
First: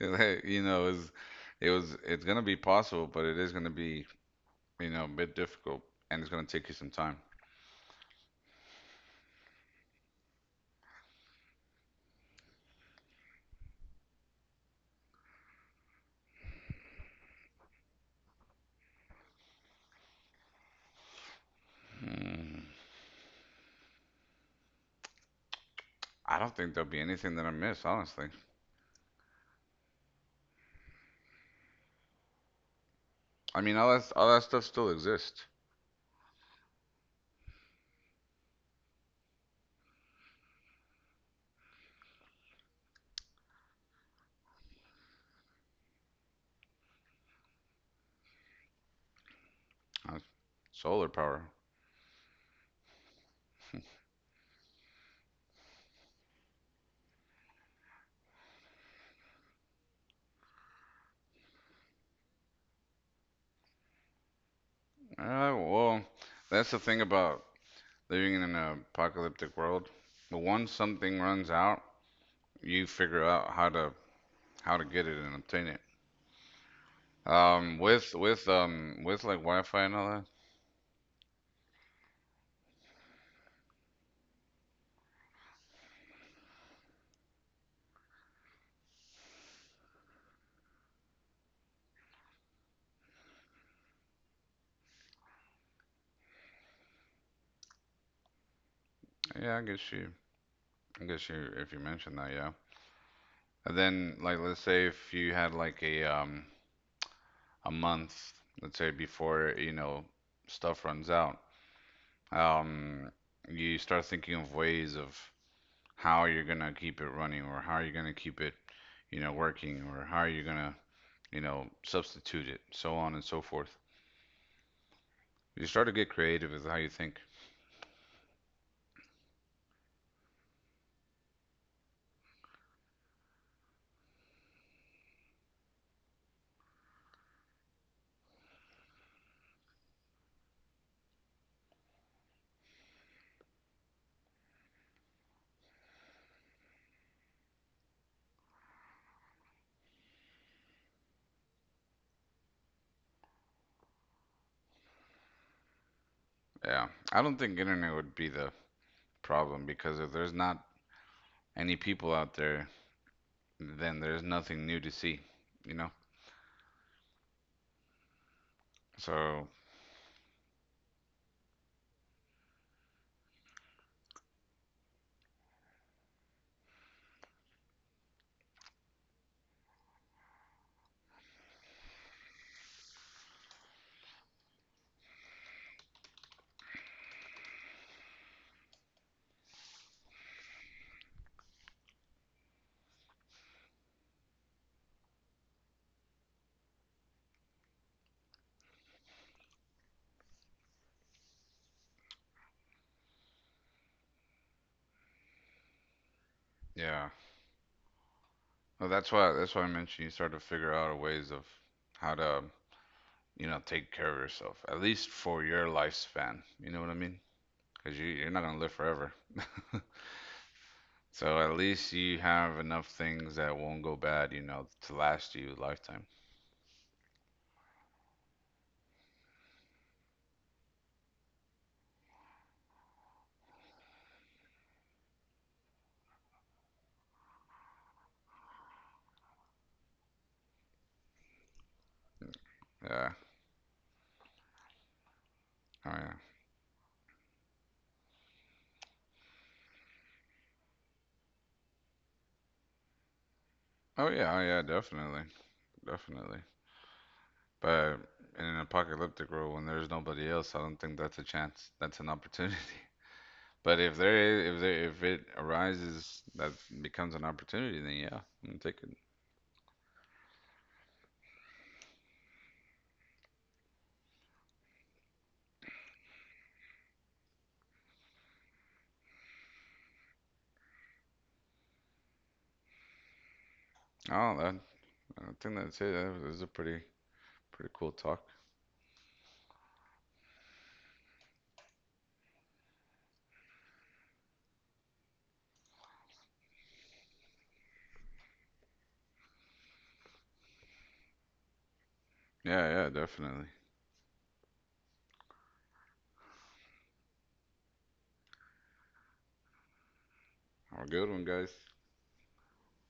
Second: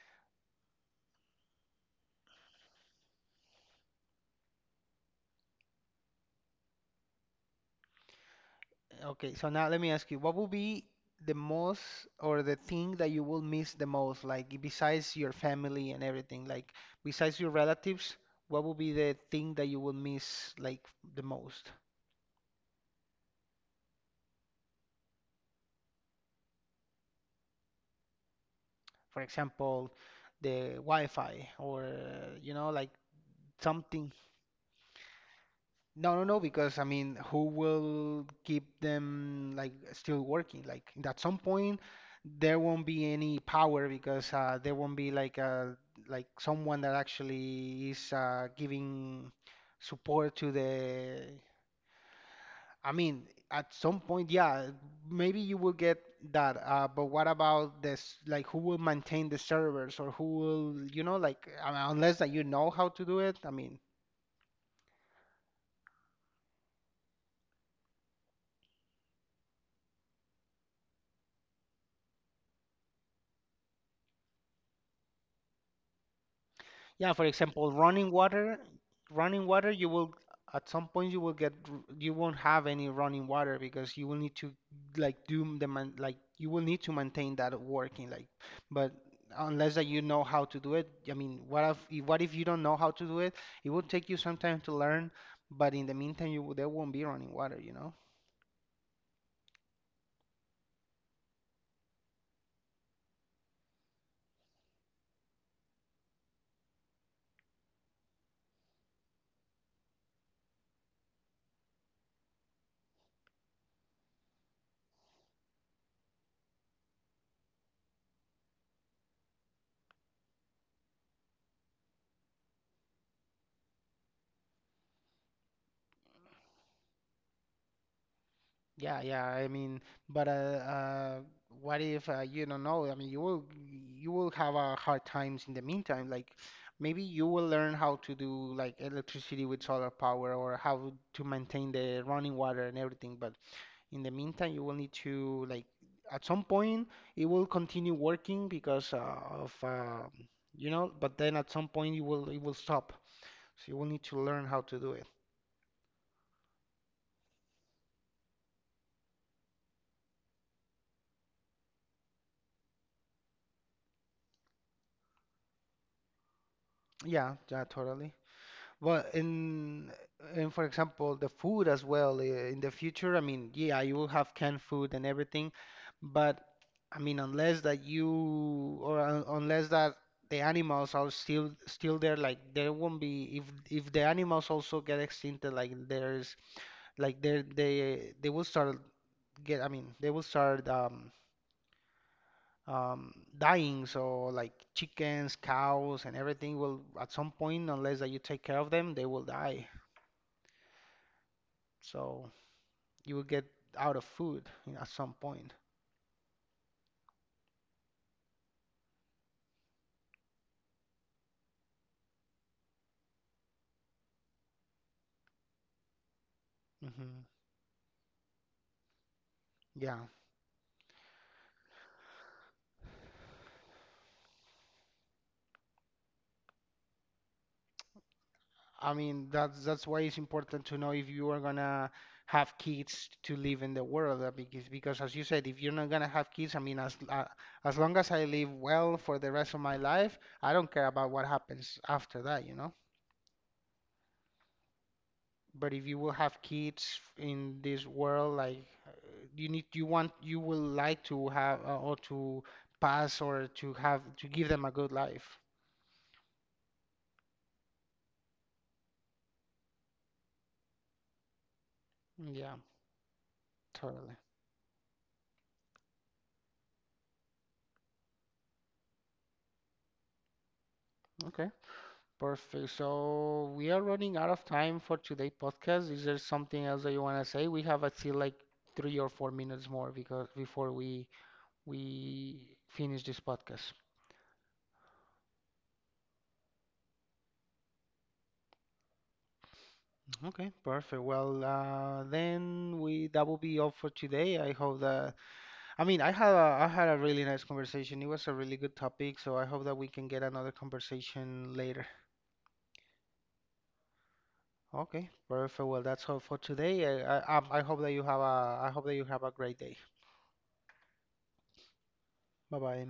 Speaker 2: You know, it's gonna be possible, but it is gonna be you know a bit difficult, and it's gonna take you some time.
Speaker 1: Okay, so now let me ask you, what would be the most, or the thing that you will miss the most, like, besides your family and everything, like besides your relatives, what would be the thing that you will miss, like, the most?
Speaker 2: Hmm. I don't think there'll be anything that I miss, honestly.
Speaker 1: For example, the Wi-Fi, or, you know, like,
Speaker 2: I mean, all
Speaker 1: something.
Speaker 2: that all that stuff still exists.
Speaker 1: No, no, no, because I mean, who will keep them, like, still working? Like, at some point, there won't be any power because, there won't be, like, a like someone that actually is, giving
Speaker 2: Uh,
Speaker 1: support to
Speaker 2: Solar
Speaker 1: the.
Speaker 2: power.
Speaker 1: I mean, at some point, yeah, maybe you will get that. But what about this? Like, who will maintain the servers, or who will, you know, like, I mean, unless that you know how to do it. I mean.
Speaker 2: Well, that's the thing about living in an apocalyptic world. But once something runs out, you figure out how to get it and obtain it.
Speaker 1: Yeah, for example,
Speaker 2: With like
Speaker 1: running water,
Speaker 2: Wi-Fi
Speaker 1: you
Speaker 2: and all
Speaker 1: will
Speaker 2: that.
Speaker 1: at some point you will you won't have any running water because you will need to, like, do the man like you will need to maintain that working, like, but unless that you know how to do it. I mean, what if you don't know how to do it? It will take you some time to learn, but in the meantime, there won't be running water, you know?
Speaker 2: Yeah, I guess you if you mention that, yeah. And then like let's say if you had like a month, let's say before you know stuff runs out, um, you start thinking of ways of how you're gonna keep it running or how you're gonna keep it, you know, working or how you're gonna, you know, substitute it, so on and so forth. You start to get creative with how you think.
Speaker 1: Yeah, yeah. I mean, but, what if, you don't know? I mean, you will have, hard times in the meantime. Like, maybe you will learn how to do, like, electricity with solar power, or how to maintain the running water and everything. But in the meantime, you will need to, like, at some point it will continue working because, of, you know. But then at some point you will it will stop. So you will need to learn how to do it.
Speaker 2: Yeah, I don't think internet would be the problem because if there's not any people out there, then there's nothing new to see, you know?
Speaker 1: Yeah, yeah, totally. Well,
Speaker 2: So,
Speaker 1: in and for example, the food as well. In the future, I mean, yeah, you will have canned food and everything, but, I mean, unless that you or un- unless that the animals are still there, like, there won't be, if the animals also get extincted, like, there's, like, they will start get. I mean, they will start dying. So, like, chickens, cows, and everything will, at some point, unless that you take care of them, they will die. So you will get out of food at some point.
Speaker 2: yeah. Well, that's why I mentioned you start to figure out ways of how to, you know, take care of yourself, at least for your lifespan. You know what I mean?
Speaker 1: Hmm.
Speaker 2: Because you, you're not gonna live forever.
Speaker 1: Yeah.
Speaker 2: So at least you have enough things that won't go bad, you know, to last you a lifetime.
Speaker 1: I mean, that's why it's important to know if you are gonna have kids to live in the world, because as you said, if you're not gonna have kids, I mean, as long as I live well for the rest of my life, I don't care about what happens after that, you know?
Speaker 2: Yeah.
Speaker 1: But if
Speaker 2: Oh
Speaker 1: you will
Speaker 2: yeah.
Speaker 1: have kids in this world, like, you need, you want, you will like to have, or to pass, or to have
Speaker 2: Oh
Speaker 1: to
Speaker 2: yeah. Oh
Speaker 1: give
Speaker 2: yeah.
Speaker 1: them a good
Speaker 2: Definitely.
Speaker 1: life.
Speaker 2: Definitely. But in an apocalyptic world, when there's nobody else, I don't think that's a chance. That's an
Speaker 1: Yeah.
Speaker 2: opportunity. But if
Speaker 1: Totally.
Speaker 2: there is, if there, if it arises, that becomes an opportunity. Then yeah, I'm taking.
Speaker 1: Okay. Perfect. So we are running out of time for today podcast. Is there something else that you want to say? We have still like 3 or 4 minutes more because before we finish this podcast.
Speaker 2: Oh, that. I think that's it. That was a pretty, pretty cool talk.
Speaker 1: Okay, perfect. Well, then we that will be all for today. I hope that, I mean, I had a really nice conversation. It was a really good topic, so I hope that we can get another conversation later.
Speaker 2: Yeah. Yeah. Definitely.
Speaker 1: Okay, perfect. Well, that's all for today. I hope that you have a great day.
Speaker 2: Have a good one, guys.
Speaker 1: Bye bye.